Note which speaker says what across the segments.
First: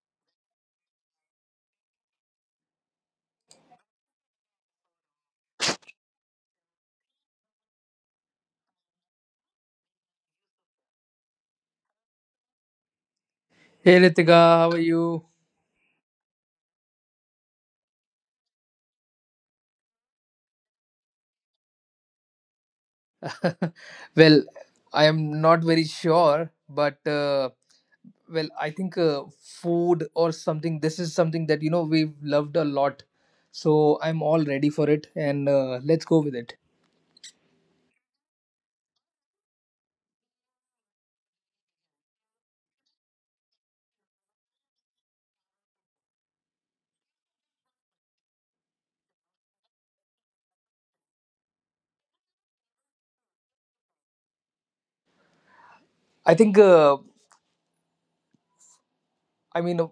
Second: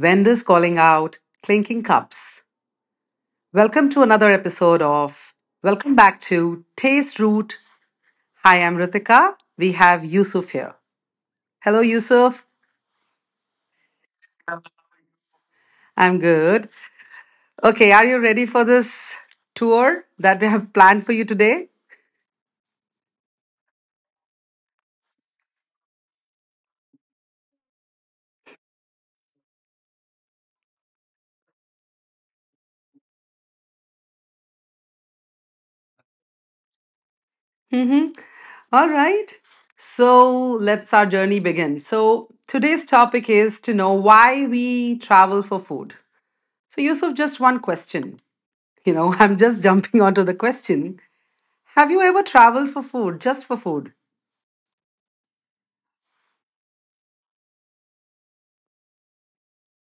Speaker 1: vendors calling out, clinking cups. Welcome to another episode of Welcome back to Taste Root. Hi, I'm Ritika. We have Yusuf here. Hello, Yusuf.
Speaker 2: Hey Ritika, how are you?
Speaker 1: I'm good. Okay, are you ready for this tour that we have planned for you today?
Speaker 2: well, I am not very sure, but I think food or something. This is something that we've loved a lot, so I'm all ready for it, and let's go with it.
Speaker 1: Mm-hmm. All right. So let's our journey begin. So today's topic is to know why we travel for food. So, Yusuf, just one question. I'm just jumping onto the question. Have you ever traveled for food, just for food?
Speaker 2: I think. I mean,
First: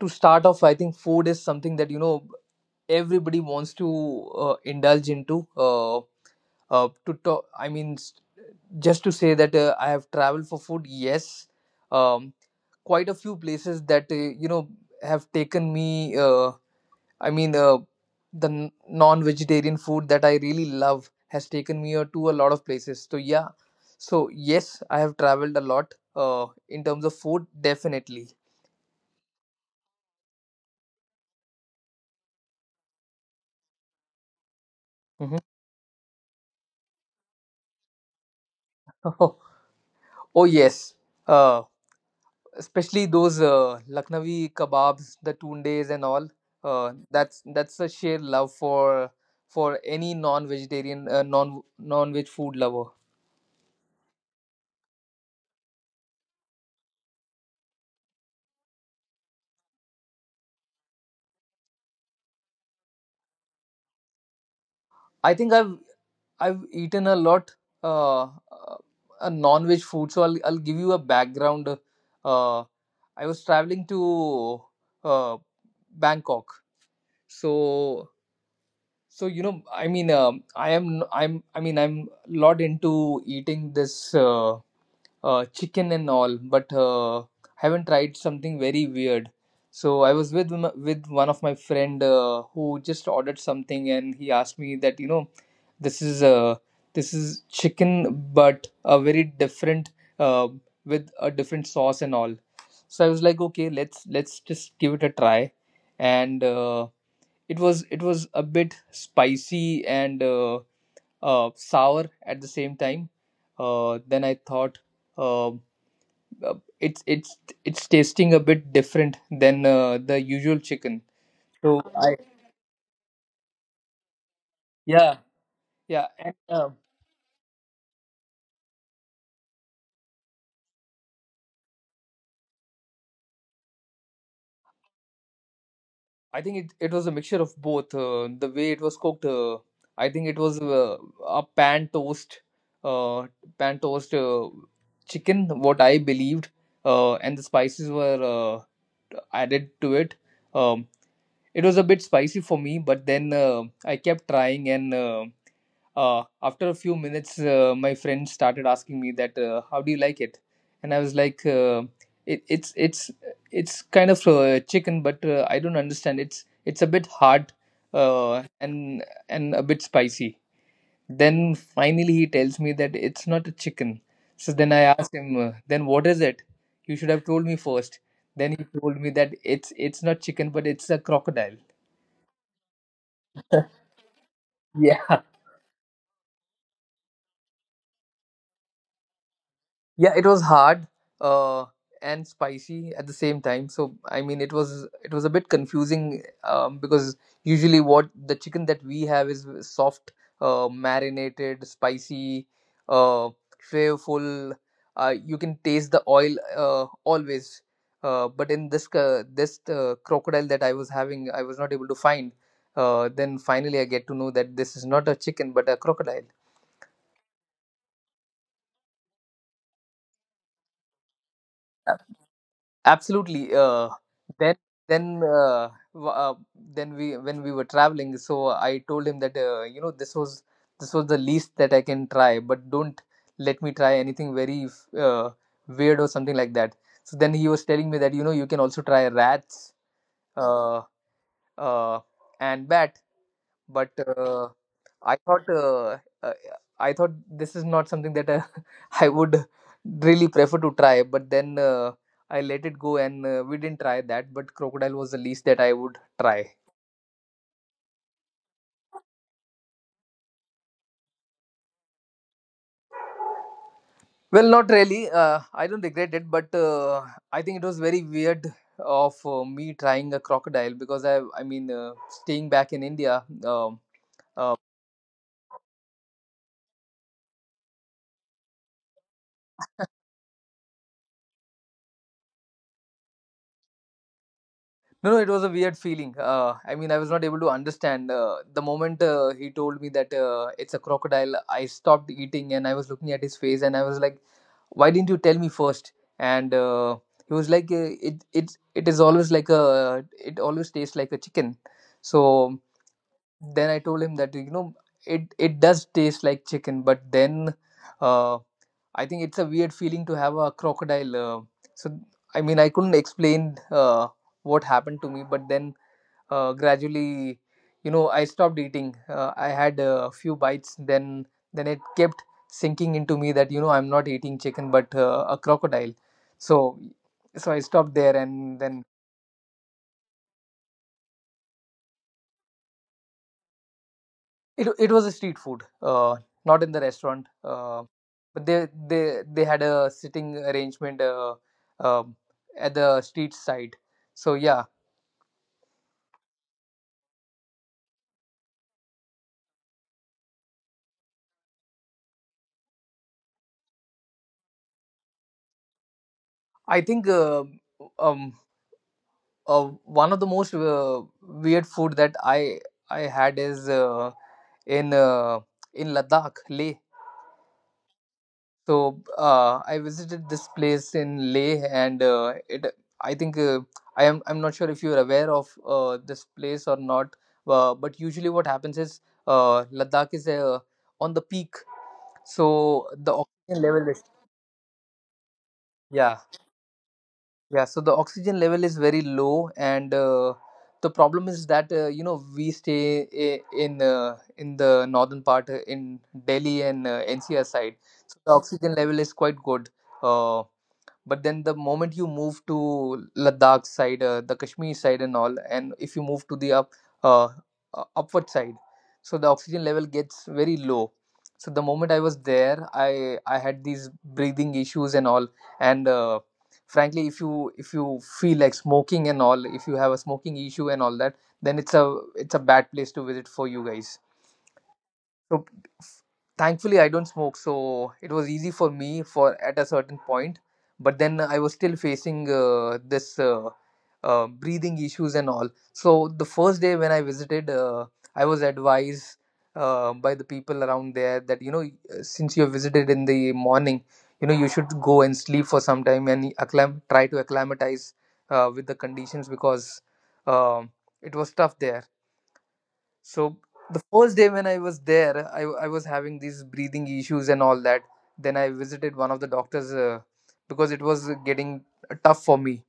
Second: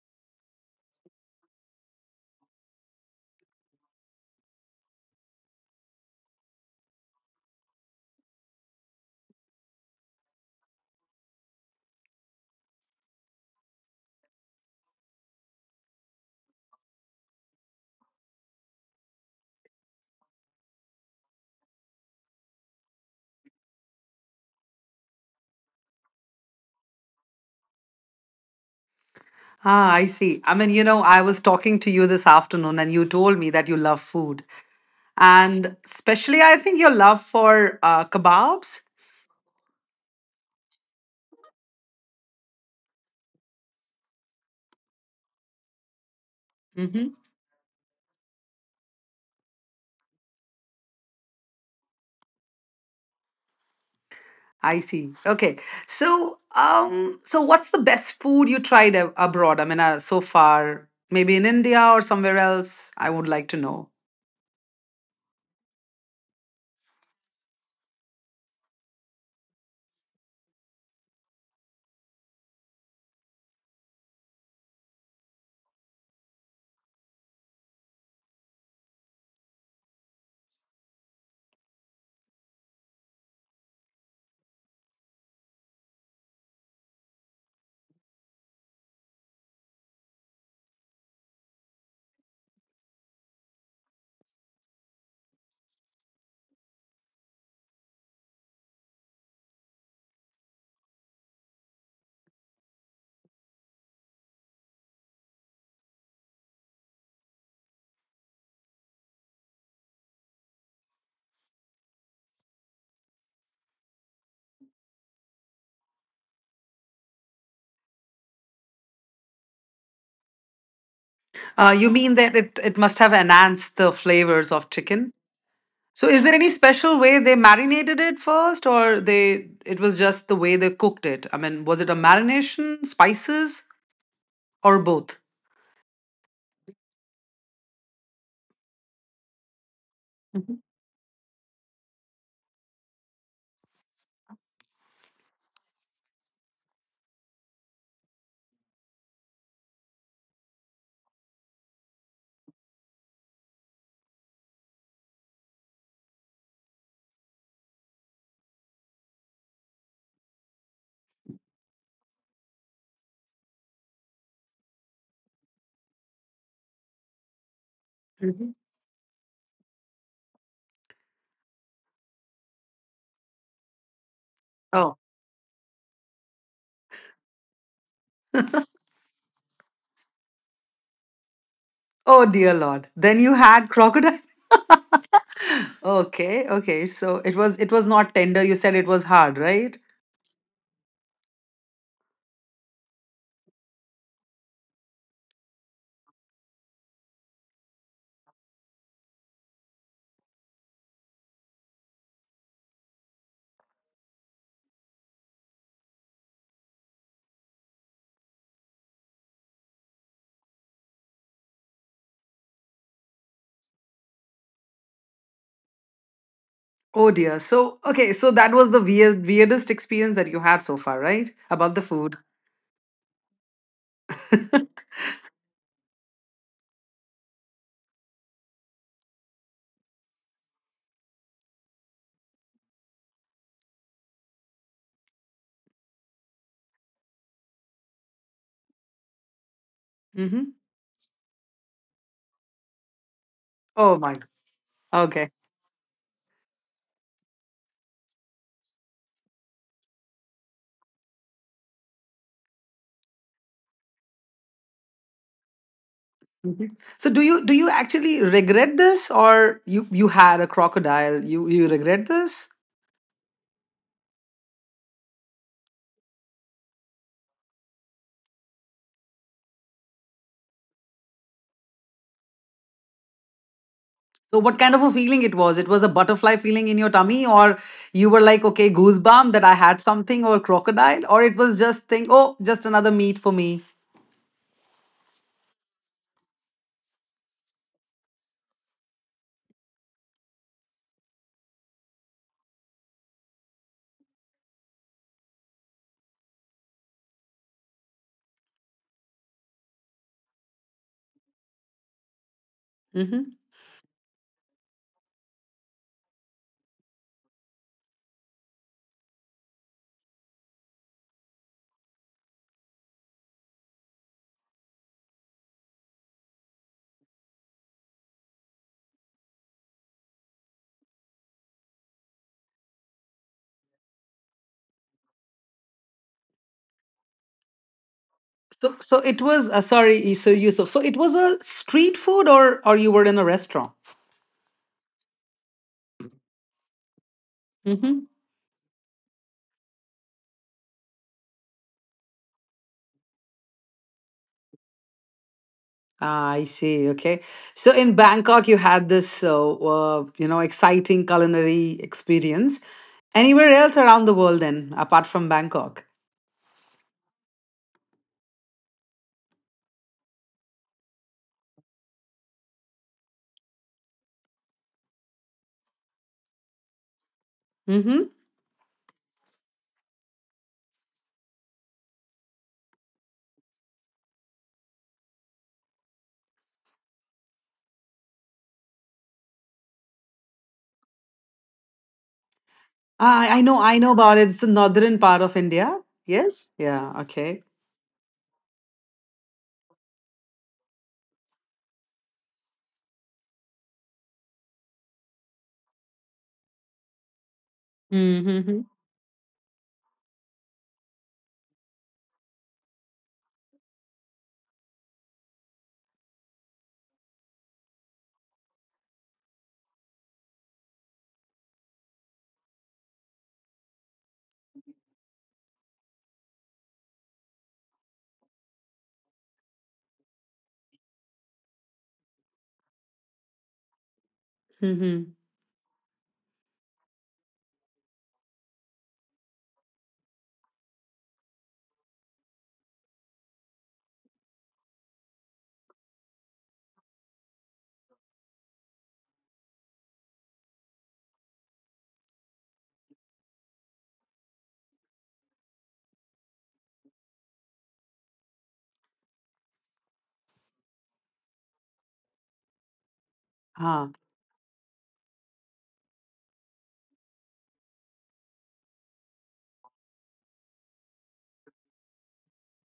Speaker 2: To start off, I think food is something that everybody wants to indulge into. To talk, I mean, Just to say that I have traveled for food, yes. um, Quite a few places that have taken me, i mean uh, the non-vegetarian food that I really love has taken me to a lot of places. So yeah, so yes, I have traveled a lot in terms of food, definitely.
Speaker 1: Ah, I see. I mean, I was talking to you this afternoon and you told me that you love food.
Speaker 2: Mhm.
Speaker 1: And especially, I think your love for kebabs.
Speaker 2: Oh yes. Uh, Especially those Lucknowi kebabs, the tundes and all. Uh,
Speaker 1: Mm-hmm.
Speaker 2: that's that's a sheer love for any non-vegetarian, non-veg food lover.
Speaker 1: I see. Okay. So what's the best food you tried abroad? I mean, so far, maybe in India or somewhere else? I would like to know.
Speaker 2: I think I've eaten a lot, uh, uh, a non-veg food, so I'll give you a background. Uh, I was traveling to uh, Bangkok, so, so you know I mean I am I'm I mean I'm lot into eating this. Chicken and all, but haven't tried something very weird. So I was with with one of my friend who just ordered something, and he asked me that, you know, this is uh, this is chicken, but a very different, uh, with a different sauce and all. So I was like, okay, let's just give it a try, and it was a bit spicy and sour at the same time. Then I thought. Um it's It's tasting a bit different than the usual chicken.
Speaker 1: Uh,
Speaker 2: So
Speaker 1: you mean
Speaker 2: I
Speaker 1: that it must have enhanced the flavors of chicken?
Speaker 2: Yeah,
Speaker 1: So
Speaker 2: yeah
Speaker 1: is there
Speaker 2: and
Speaker 1: any special way they marinated it first or they it was just the way they cooked it? I mean, was it a marination, spices or both?
Speaker 2: I think it was a mixture of both. The way it was cooked, I think it
Speaker 1: Mhm.
Speaker 2: was a pan toast, uh, pan toast uh, chicken. What I believed, and the spices were added to it. Um, it was a bit spicy for me, but then I kept trying, and after a few minutes, my friend started asking me that, "How do you like it?" And I was like, "It's kind of chicken, but I don't understand. It's a bit hard uh,
Speaker 1: Mhm.
Speaker 2: and and a bit spicy." Then finally, he tells me that it's not a chicken. So then I
Speaker 1: Oh,
Speaker 2: asked him, "Then what is it? You should have told me first." Then he told me that it's not chicken, but it's a crocodile.
Speaker 1: oh, dear Lord. Then you had crocodile.
Speaker 2: Yeah.
Speaker 1: Okay, okay. So it was not tender. You said it was hard, right?
Speaker 2: Yeah, it was hard uh, and spicy at the same time. So I mean, it was a bit confusing, because usually what the chicken that we have is soft, marinated, spicy, uh, flavorful. You can taste the oil always. But in this, crocodile that I was having, I was not able to find. Then finally, I get to know that this is not a chicken but a crocodile.
Speaker 1: Oh dear. So, okay, so that was the weirdest experience that you had so far, right? About the food.
Speaker 2: Absolutely. Then then uh, then we, when we were traveling, so I told him that, you know, this was, this was the least that I can try, but don't let me try anything very uh, weird or something like that. So then he was telling me that, you know, you can also try rats
Speaker 1: Mm-hmm.
Speaker 2: uh, uh, and bat, but
Speaker 1: Oh my.
Speaker 2: uh, I
Speaker 1: Okay.
Speaker 2: thought uh, uh, I thought this is not something that I would really prefer to try. But then I let it go, and we didn't try that. But crocodile was the least that I would try.
Speaker 1: Mhm. So do you actually regret this, or you had a crocodile? You regret this?
Speaker 2: Well, not really. I don't regret it, but I think it was very weird of me trying a crocodile because I mean, staying back in India.
Speaker 1: So what kind of a feeling it was? It was a butterfly feeling in your tummy, or you were like, okay, goosebump that I had something or crocodile, or it was just think, oh, just another meat for me.
Speaker 2: No, no, it was a weird feeling. I mean, I was not able to understand. The moment he told me that it's a crocodile, I stopped eating and I was looking at his face and I was like, "Why didn't you tell me first?" And he was like, "It it is always like a, it always tastes like a chicken." So
Speaker 1: Hmm.
Speaker 2: then I told him that, you know, it does taste like chicken, but then uh, I think it's a weird feeling to have a crocodile. So I mean, I couldn't explain uh, what happened to me, but then gradually, you know, I stopped eating. I had a few bites, then it kept sinking into me that, you know, I'm not eating chicken but a crocodile. So, so I stopped there and
Speaker 1: So
Speaker 2: then.
Speaker 1: so it was sorry, so Yusuf. So it was a street food, or you were in a restaurant.
Speaker 2: It was a street food, not in the restaurant, but they, they had a sitting arrangement, um at the street side. So yeah.
Speaker 1: Ah, I see. Okay. So in Bangkok, you had this, exciting culinary experience. Anywhere else around the world, then, apart from Bangkok?
Speaker 2: I think um uh, one of the most weird food that I had is in uh, in Ladakh, Leh.
Speaker 1: Mm-hmm.
Speaker 2: So I visited this place in Leh, and it I think I'm not sure if you are aware of this place or not. But usually, what happens is Ladakh is on the peak, so the
Speaker 1: I, I
Speaker 2: oxygen
Speaker 1: know,
Speaker 2: level
Speaker 1: I
Speaker 2: is.
Speaker 1: know about it. It's the northern part of India.
Speaker 2: Yeah.
Speaker 1: Yes. Yeah. Okay.
Speaker 2: Yeah, so the oxygen level is very low, and the problem is that, you know, we stay in, in the northern part, in Delhi and NCR side, so the
Speaker 1: Mm-hmm.
Speaker 2: oxygen level is quite good. Uh, but then the moment you move to Ladakh side, the Kashmir side and all, and if you move to the up, uh, upward side, so the oxygen level gets very low. So the moment I was there, I had these breathing issues and all. And frankly, if you feel like smoking and all, if you have a smoking issue and all that, then it's a bad place to visit for you guys.
Speaker 1: Mm-hmm.
Speaker 2: So thankfully I don't smoke, so it was easy for me for at a certain point. But then I was still facing this breathing issues and all. So the first day when I visited, I was advised by the people around there that, you know, since you visited in the morning, you know, you should go and sleep for some time and try to acclimatize with the conditions because, um, it was tough there. So the
Speaker 1: Ah.
Speaker 2: first day when I was there, I was having these breathing issues and all that. Then I visited one of the doctors because it was getting tough for me.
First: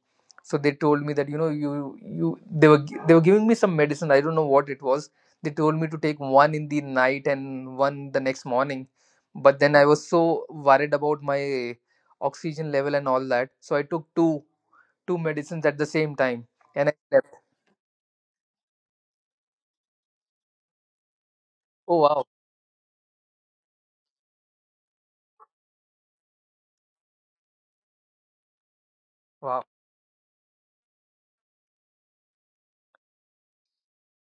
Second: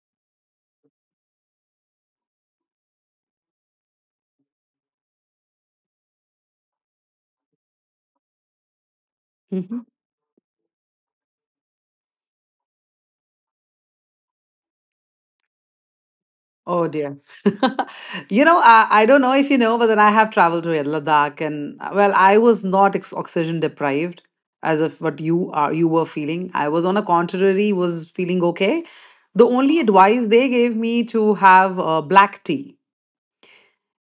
Speaker 2: So they told me that, you know, you they were gi- they were giving me some medicine. I don't know what it was. They told me to take one in the night and one the next morning. But then I was so worried about my oxygen level and all that, so I took two medicines at the same time
Speaker 1: Oh
Speaker 2: and I
Speaker 1: dear.
Speaker 2: slept.
Speaker 1: I don't know if you know, but then I have traveled to Ladakh and
Speaker 2: Oh
Speaker 1: well,
Speaker 2: wow.
Speaker 1: I was not oxygen deprived as of what you were feeling. I was on a contrary was feeling okay. The
Speaker 2: Wow.
Speaker 1: only advice they gave me to have black tea,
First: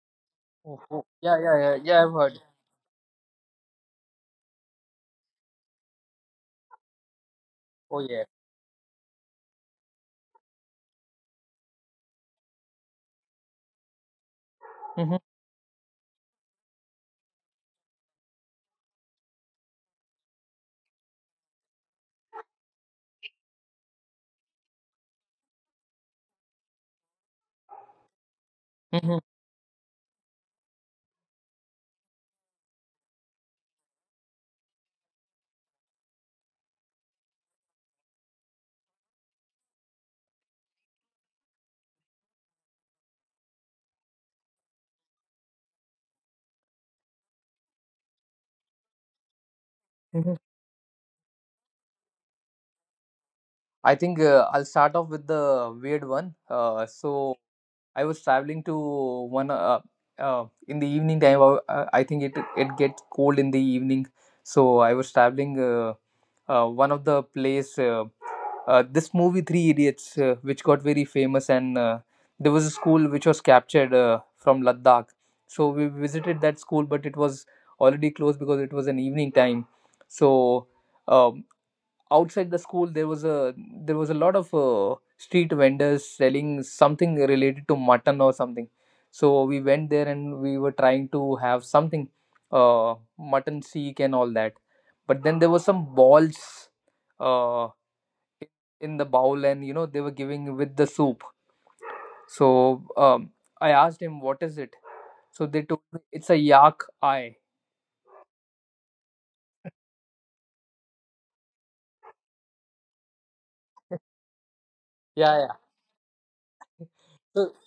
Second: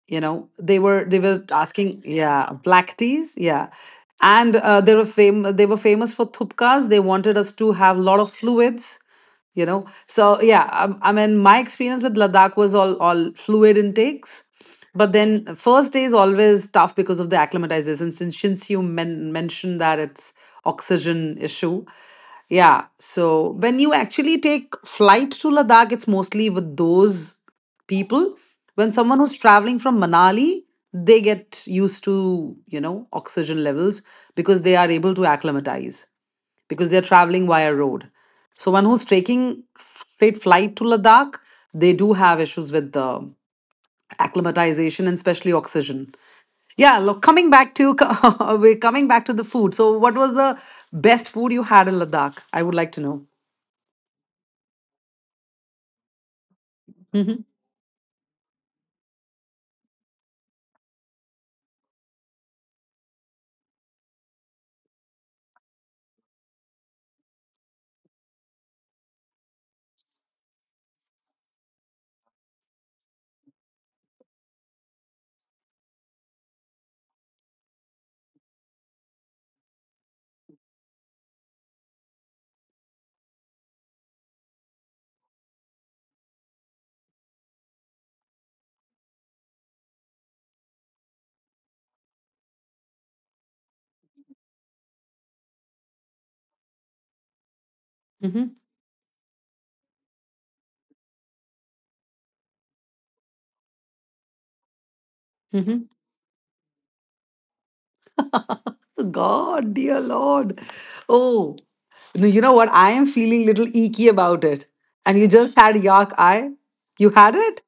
Speaker 1: you know.
Speaker 2: Oh,
Speaker 1: They were
Speaker 2: oh,
Speaker 1: they
Speaker 2: yeah,
Speaker 1: were
Speaker 2: yeah, yeah,
Speaker 1: asking,
Speaker 2: yeah, I've heard.
Speaker 1: yeah, black teas, yeah. And they were famous for thupkas. They wanted us to have
Speaker 2: Oh,
Speaker 1: a lot
Speaker 2: yeah.
Speaker 1: of fluids, so, yeah, I mean, my experience with Ladakh was all fluid intakes, but
Speaker 2: Mhm,
Speaker 1: then first day is always tough because of the acclimatization, since you mentioned that it's oxygen issue, yeah. So when you actually take flight to Ladakh, it's mostly with those people. When
Speaker 2: mhm,
Speaker 1: someone who's traveling from Manali, they get used to oxygen levels because they are able to acclimatize, because they're traveling via road. So one who's taking straight flight to Ladakh, they do have issues with the acclimatization and especially oxygen. Yeah, look, coming back to we're coming back to the food. So what was
Speaker 2: mhm.
Speaker 1: the best food you had in Ladakh? I would like to know.
Speaker 2: I think I'll start off with the weird one. So
Speaker 1: Hmm.
Speaker 2: I was traveling to one, in the evening time. I think it, it gets cold in the evening, so I was traveling. One of the place, this movie Three Idiots, which got very famous, and there was a school which was captured from Ladakh. So we visited that school, but it was already closed because it was an evening time. So. Um, Outside the school, there was a, there was a lot of street vendors selling something related to mutton or something. So we went there and we were trying to have something, mutton seek and all that. But then there was some balls uh,
Speaker 1: Hmm.
Speaker 2: in the bowl, and, you know, they were giving with the soup. So, I asked him what is it. So they
Speaker 1: Hmm.
Speaker 2: told me it's a yak eye.
Speaker 1: God, dear Lord. Oh, no, you know what? I am feeling little eeky about it. And you
Speaker 2: Yeah, yeah.
Speaker 1: just had yak eye? You had
Speaker 2: So
Speaker 1: it?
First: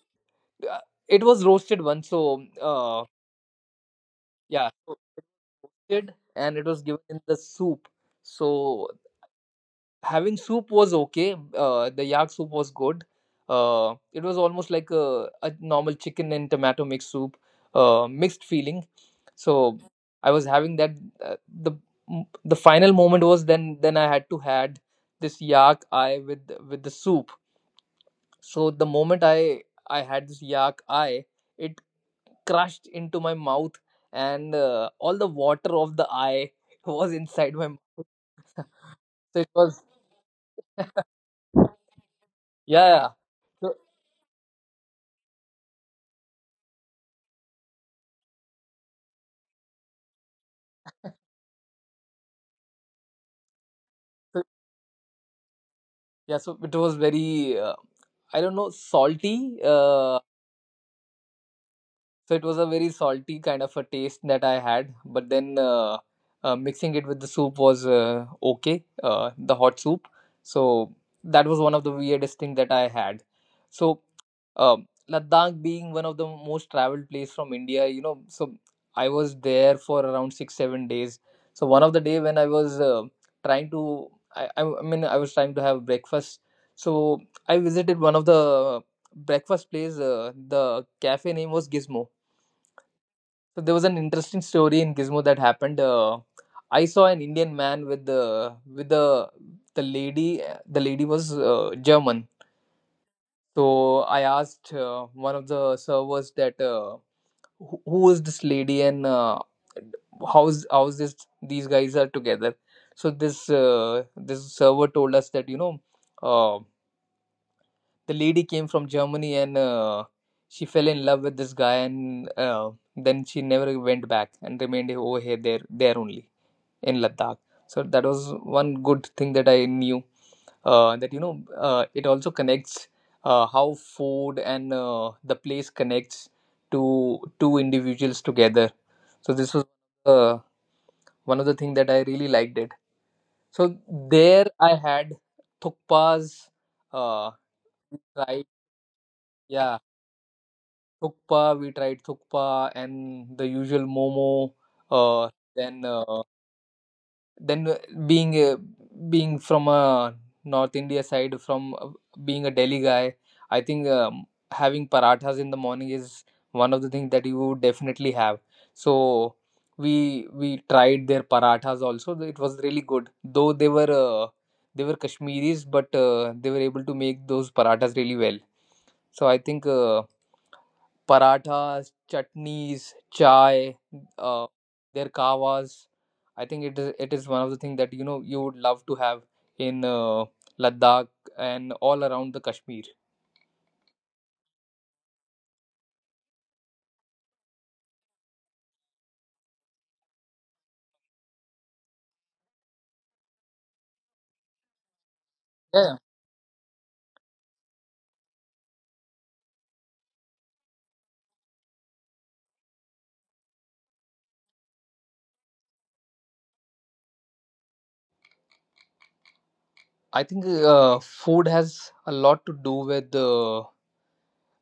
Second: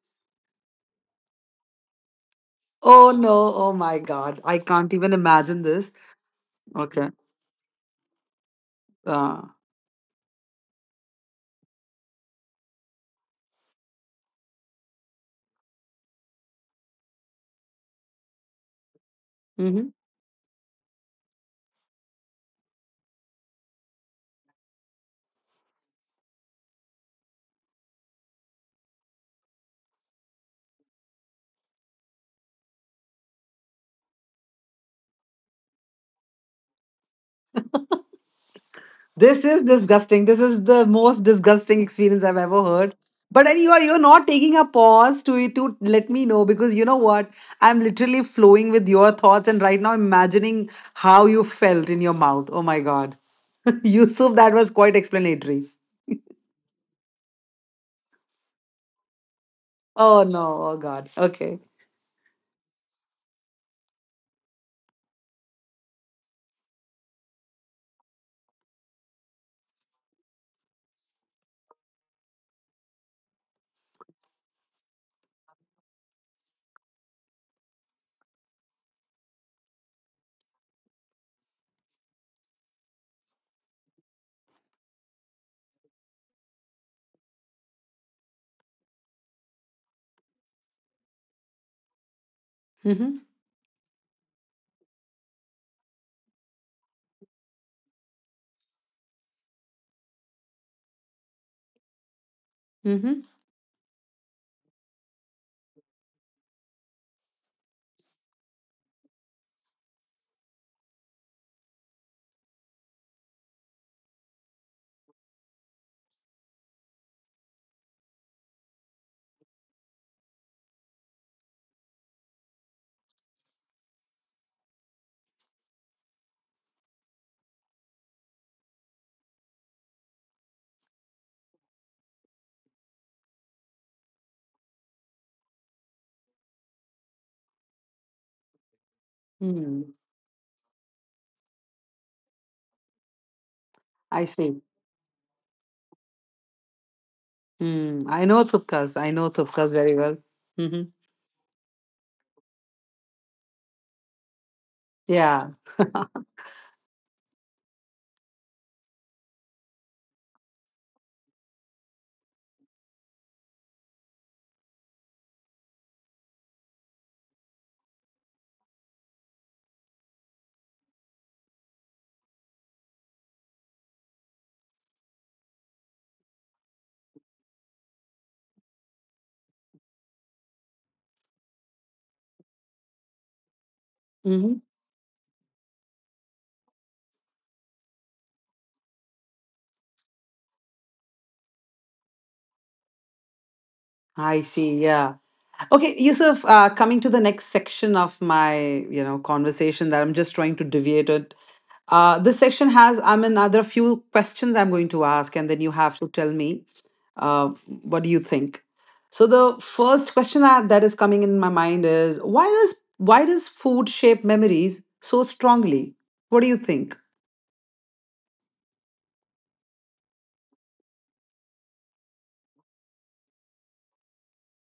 Speaker 2: uh, it was roasted one. So uh,
Speaker 1: Oh no, oh my God. I
Speaker 2: yeah,
Speaker 1: can't even imagine this.
Speaker 2: roasted and it was given
Speaker 1: Okay.
Speaker 2: in the soup. So
Speaker 1: Uh,
Speaker 2: having soup was okay. The yak soup was good. It was almost like a normal chicken and tomato mixed soup, mixed feeling. So
Speaker 1: mhm.
Speaker 2: I was having that. Uh, the the final moment was, then I had to had this yak eye with the soup. So the moment I had this yak eye, it crushed into my mouth, and all the water of the eye was inside my mouth. So
Speaker 1: This
Speaker 2: it
Speaker 1: is
Speaker 2: was,
Speaker 1: disgusting. This is the most disgusting experience I've ever
Speaker 2: yeah,
Speaker 1: heard.
Speaker 2: yeah.
Speaker 1: But and you
Speaker 2: so,
Speaker 1: are you're not taking a pause to let me know because you know what? I'm literally flowing with your thoughts and right now imagining how you felt in your mouth. Oh my god. Yusuf,
Speaker 2: so-
Speaker 1: that was quite explanatory.
Speaker 2: yeah, so it was very I don't know, salty,
Speaker 1: Oh no, oh god. Okay.
Speaker 2: so it was a very salty kind of a taste that I had. But then mixing it with the soup was, okay, the hot soup. So that was one of the weirdest thing that I had. So, Ladakh being one of the most traveled place from India, you know, so I was there for around 6-7 days. So one of the day, when I was trying to, I mean, I was trying to have breakfast. So I visited one of the breakfast place. The cafe name was Gizmo.
Speaker 1: Mm-hmm.
Speaker 2: So there was an interesting story in Gizmo that happened. I saw an Indian man with the lady. The lady was German.
Speaker 1: Mm-hmm.
Speaker 2: So I asked one of the servers that who is this lady, and how's this, these guys are together. So this server told us that, you know, uh, the lady came from Germany, and she fell in love with this guy, and then she never went back and remained over here there there only, in Ladakh. So that was one good thing that I knew, that, you know, it also connects, how food and the place connects to two individuals together. So this was,
Speaker 1: Hmm.
Speaker 2: uh, one of the things that I really liked it. So
Speaker 1: I
Speaker 2: there
Speaker 1: see.
Speaker 2: I had thukpas, uh,
Speaker 1: Hmm. I know
Speaker 2: right?
Speaker 1: Thupkas. I know Thupkas
Speaker 2: Yeah.
Speaker 1: very well. Mm-hmm.
Speaker 2: Thukpa, we tried thukpa and the usual momo. Uh,
Speaker 1: Yeah.
Speaker 2: then uh, then being being from a North India side, from, being a Delhi guy, I think having parathas in the morning is one of the things that you would definitely have. So we tried their parathas also. It was really good, though they were Kashmiris, but they were able to make those parathas really well. So I think. Parathas, chutneys, chai, uh, their kawas. I think it is one of the things that, you know, you would love to have in, Ladakh and all around the Kashmir.
Speaker 1: I see. Yeah. Okay, Yusuf, coming to the next section of my conversation that I'm just trying to deviate it. This section has, I mean, are there a few questions I'm going to ask, and then you
Speaker 2: Yeah,
Speaker 1: have to tell me uh, what do you think. So the first question that is coming in my mind is why does food shape memories so strongly? What do you think?
Speaker 2: I think food has a lot to do with the,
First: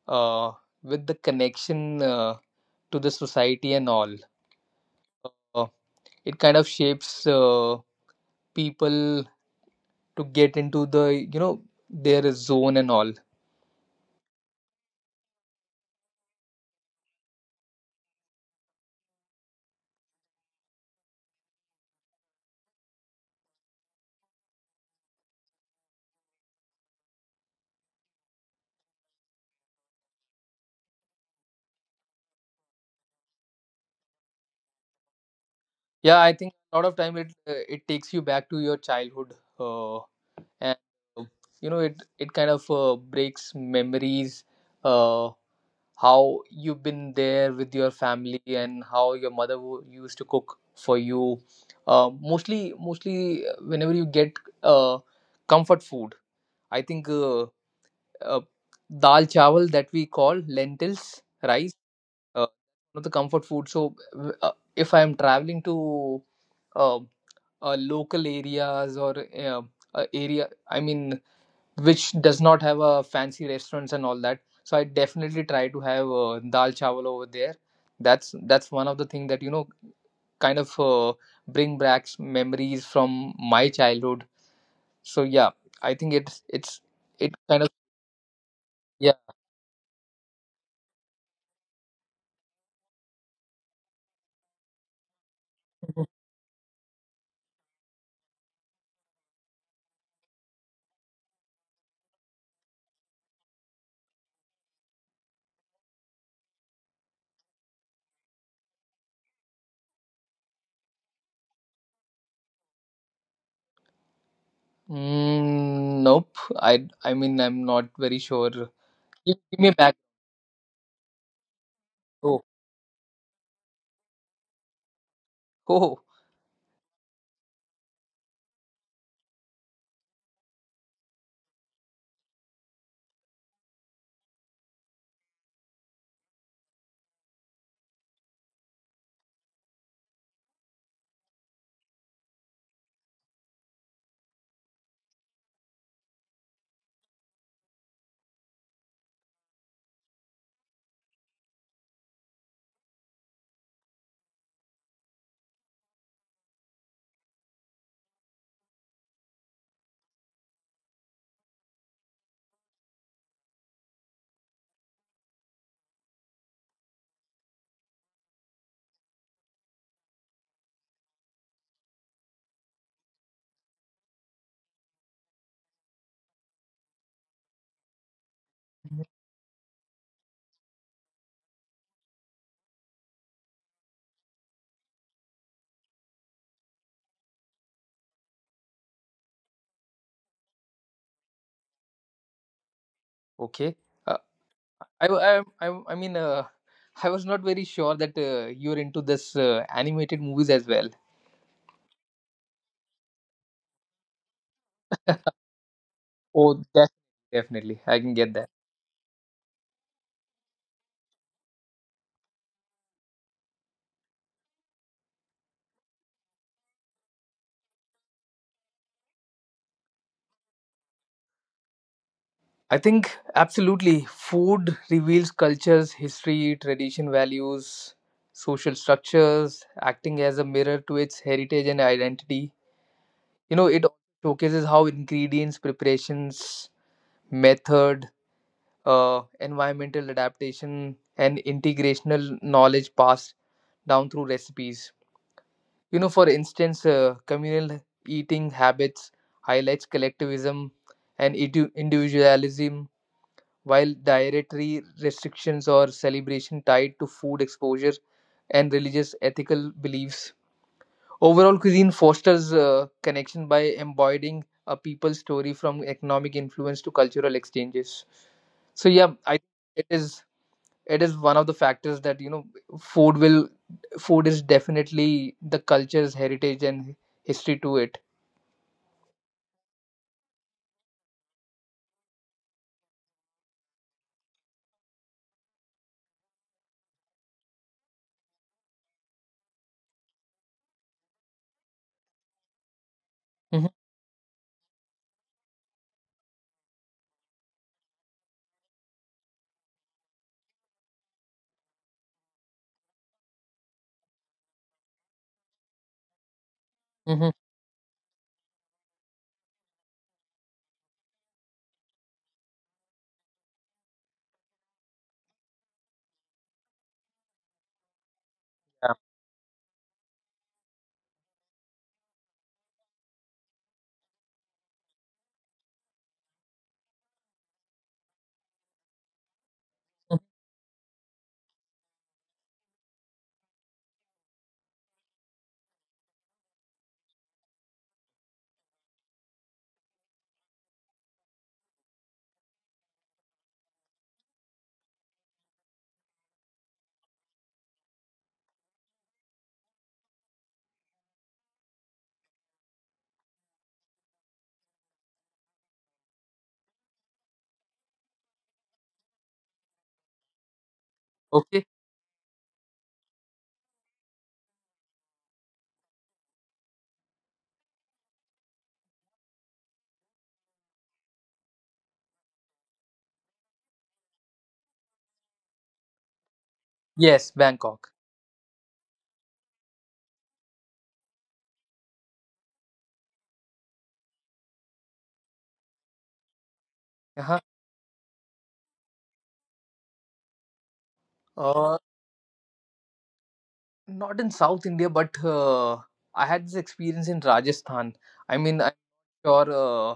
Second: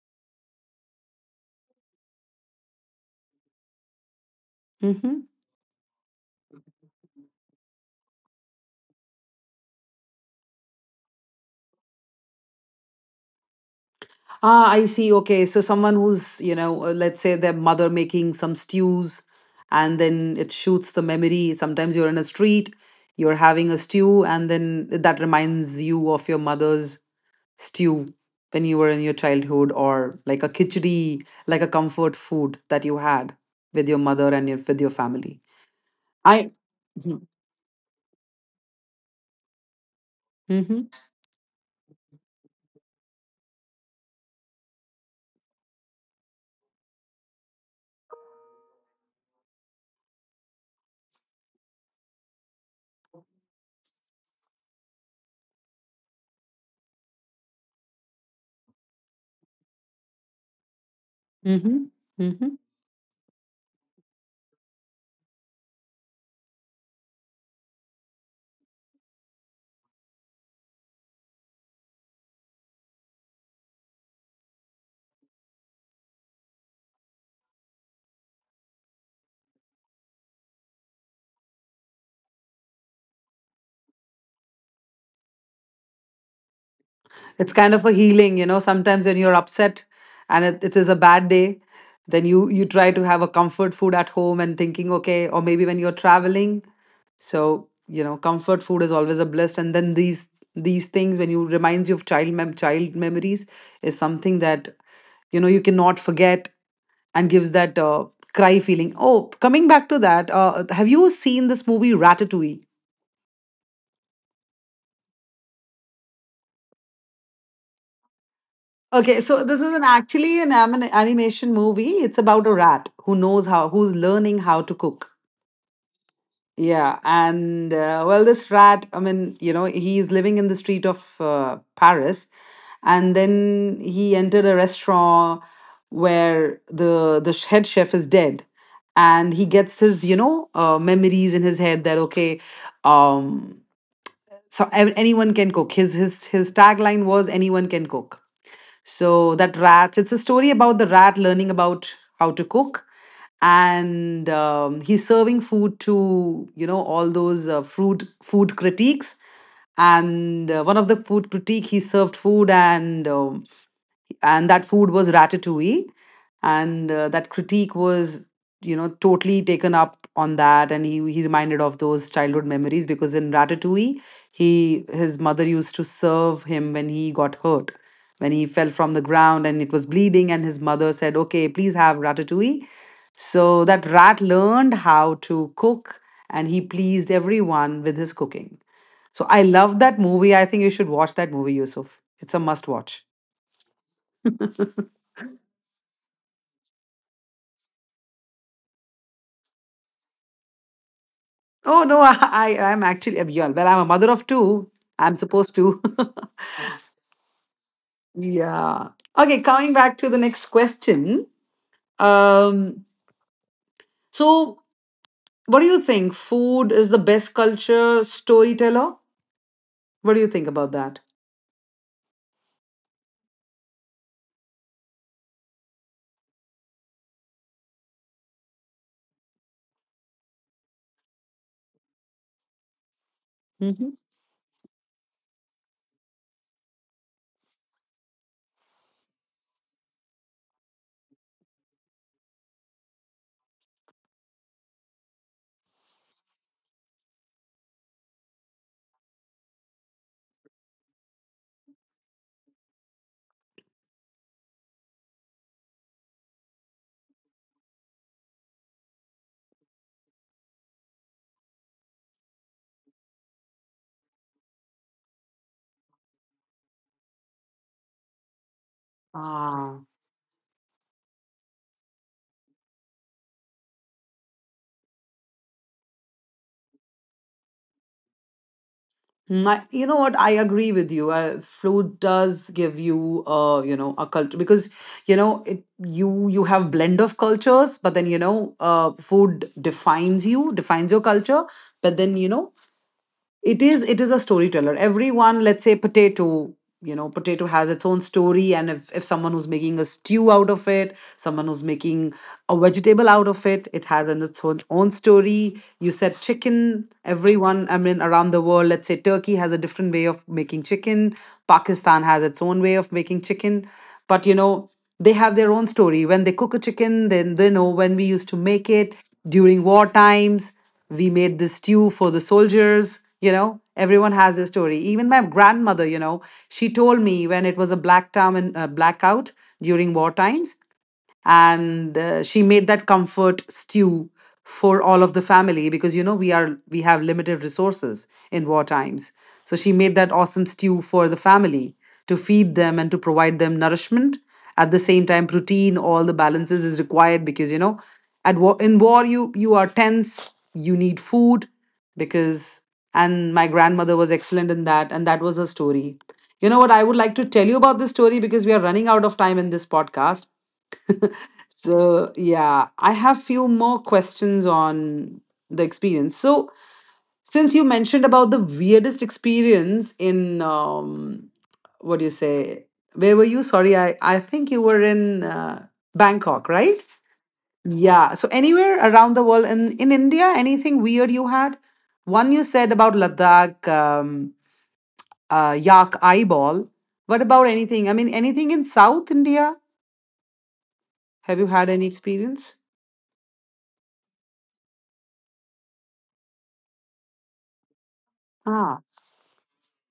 Speaker 2: uh, with the connection, to the society and all.
Speaker 1: Mm-hmm.
Speaker 2: Uh, it kind of shapes people to get into the, you know, their zone and all.
Speaker 1: Ah, I see. Okay. So someone who's, let's say their mother making some stews, and then it shoots the memory. Sometimes you're in a street, you're having a stew, and then that reminds you of your mother's stew when you were in your childhood, or like a khichdi, like a comfort food that you had with your mother and with your family.
Speaker 2: Yeah, I
Speaker 1: I.
Speaker 2: think a lot of time
Speaker 1: Mm-hmm.
Speaker 2: it takes you back to your childhood, uh, and
Speaker 1: Mm-hmm.
Speaker 2: uh, you know, it kind of breaks memories, uh, how you've been there with your family and how your mother used to cook for you. Mostly, whenever you get, uh, comfort food, I think, uh, dal chawal that we call lentils rice,
Speaker 1: Mm-hmm.
Speaker 2: uh,
Speaker 1: Mm-hmm.
Speaker 2: one of the comfort food. So if I am traveling to, uh, local areas, or area, I mean, which does not have a fancy restaurants and all that, so I definitely try to have dal chawal over there. That's one of the thing that, you know, kind of bring back memories from my childhood. So yeah, I think it's it
Speaker 1: It's
Speaker 2: kind of
Speaker 1: kind of a healing, sometimes
Speaker 2: yeah.
Speaker 1: when you're upset, and it is a bad day, then you try to have a comfort food at home and thinking okay, or maybe when you're traveling. So comfort food is always a bliss, and then these things when you reminds you of child memories is something that you know you cannot forget, and gives that cry feeling. Oh, coming back to that, have you seen this movie Ratatouille?
Speaker 2: Mm, nope. I mean, I'm not very sure.
Speaker 1: Okay,
Speaker 2: Give,
Speaker 1: so
Speaker 2: give
Speaker 1: this
Speaker 2: me
Speaker 1: is an
Speaker 2: back.
Speaker 1: actually an animation movie. It's
Speaker 2: Oh,
Speaker 1: about a rat who's learning how to cook.
Speaker 2: oh,
Speaker 1: Yeah, and well, this rat, I mean, he's living in the street of Paris, and then he entered a restaurant where the head chef is dead, and he gets his, memories in his head that, okay, um, so anyone can cook. His tagline was anyone can cook, so that rat, it's a story about the rat learning about how to cook. And he's serving food to, all those food critiques. And one of the food critique, he served food and that food was ratatouille, and that critique was totally taken up on that, and he reminded of those childhood memories, because in ratatouille he his mother used to serve him when he got hurt, when he fell from
Speaker 2: mhm.
Speaker 1: the ground and it was bleeding, and his mother said, okay, please have ratatouille. So that rat learned how to cook and he pleased everyone with his cooking. So I love that movie. I think you should watch that movie, Yusuf. It's a must watch.
Speaker 2: Okay. Uh, I, w- I mean, I was not very sure that you're into this animated movies as well.
Speaker 1: Oh no, I'm actually a beyond. Well, I'm a mother of two. I'm supposed to.
Speaker 2: Oh, definitely. I can get that.
Speaker 1: Yeah. Okay, coming back to the next question. Um, so what do you think? Food is the best culture storyteller? What do you think about that?
Speaker 2: I think absolutely. Food reveals cultures, history, tradition, values, social structures, acting as a mirror to its heritage and identity. You know, it
Speaker 1: Hmm.
Speaker 2: showcases how ingredients, preparations, methods, environmental adaptation, and integrational knowledge passed down through recipes. You know, for instance, communal eating habits highlights collectivism and individualism, while dietary restrictions or celebration tied to food exposure and religious ethical beliefs. Overall, cuisine fosters connection by embodying a people's story from economic influence to cultural exchanges. So yeah, I it
Speaker 1: Ah.
Speaker 2: is it is one of the factors that, you know, food will food is definitely the culture's heritage and history to it.
Speaker 1: My, you know what? I agree with you. Food does give you, a culture, because you know it, you have blend of cultures, but then food defines you, defines your culture, but then
Speaker 2: Hmm.
Speaker 1: it is a storyteller. Everyone, let's say potato, potato has its own story, and if someone who's making a stew out of it, someone who's making a vegetable out of it, it has an its own story. You said chicken,
Speaker 2: Hmm.
Speaker 1: everyone, I mean, around the world, let's say Turkey has a different way of making chicken, Pakistan has its own way of making chicken, but you know they have their own story. When they cook a chicken, then they know when we used to make
Speaker 2: Yeah.
Speaker 1: it during war times, we made this stew for the soldiers. Everyone has their story. Even my grandmother, she told me when it was a black town, and blackout during war
Speaker 2: Mhm.
Speaker 1: times, and she made that comfort stew for all of the family, because we have limited resources in war times, so she made that awesome stew for the family to feed them and to provide them nourishment at the same time, protein, all the balances is required, because at war, in war, you are tense, you need food, because and my grandmother was excellent in that, and that was her story. You know what, I would like to tell you about this story, because we are running out of time in this podcast.
Speaker 2: Okay.
Speaker 1: So, yeah, I have few more questions on the experience. So, since you mentioned about the weirdest experience in, what do you say? Where were you? Sorry, I think you were in Bangkok, right?
Speaker 2: Yes, Bangkok.
Speaker 1: Yeah. So, anywhere around the world in India, anything weird you had? One you said about Ladakh yak eyeball. What
Speaker 2: Uh-huh.
Speaker 1: about anything? I mean, anything in South India? Have you had
Speaker 2: uh
Speaker 1: any experience?
Speaker 2: Not in South India, but I had this experience in Rajasthan. I mean, I'm
Speaker 1: Ah.
Speaker 2: sure,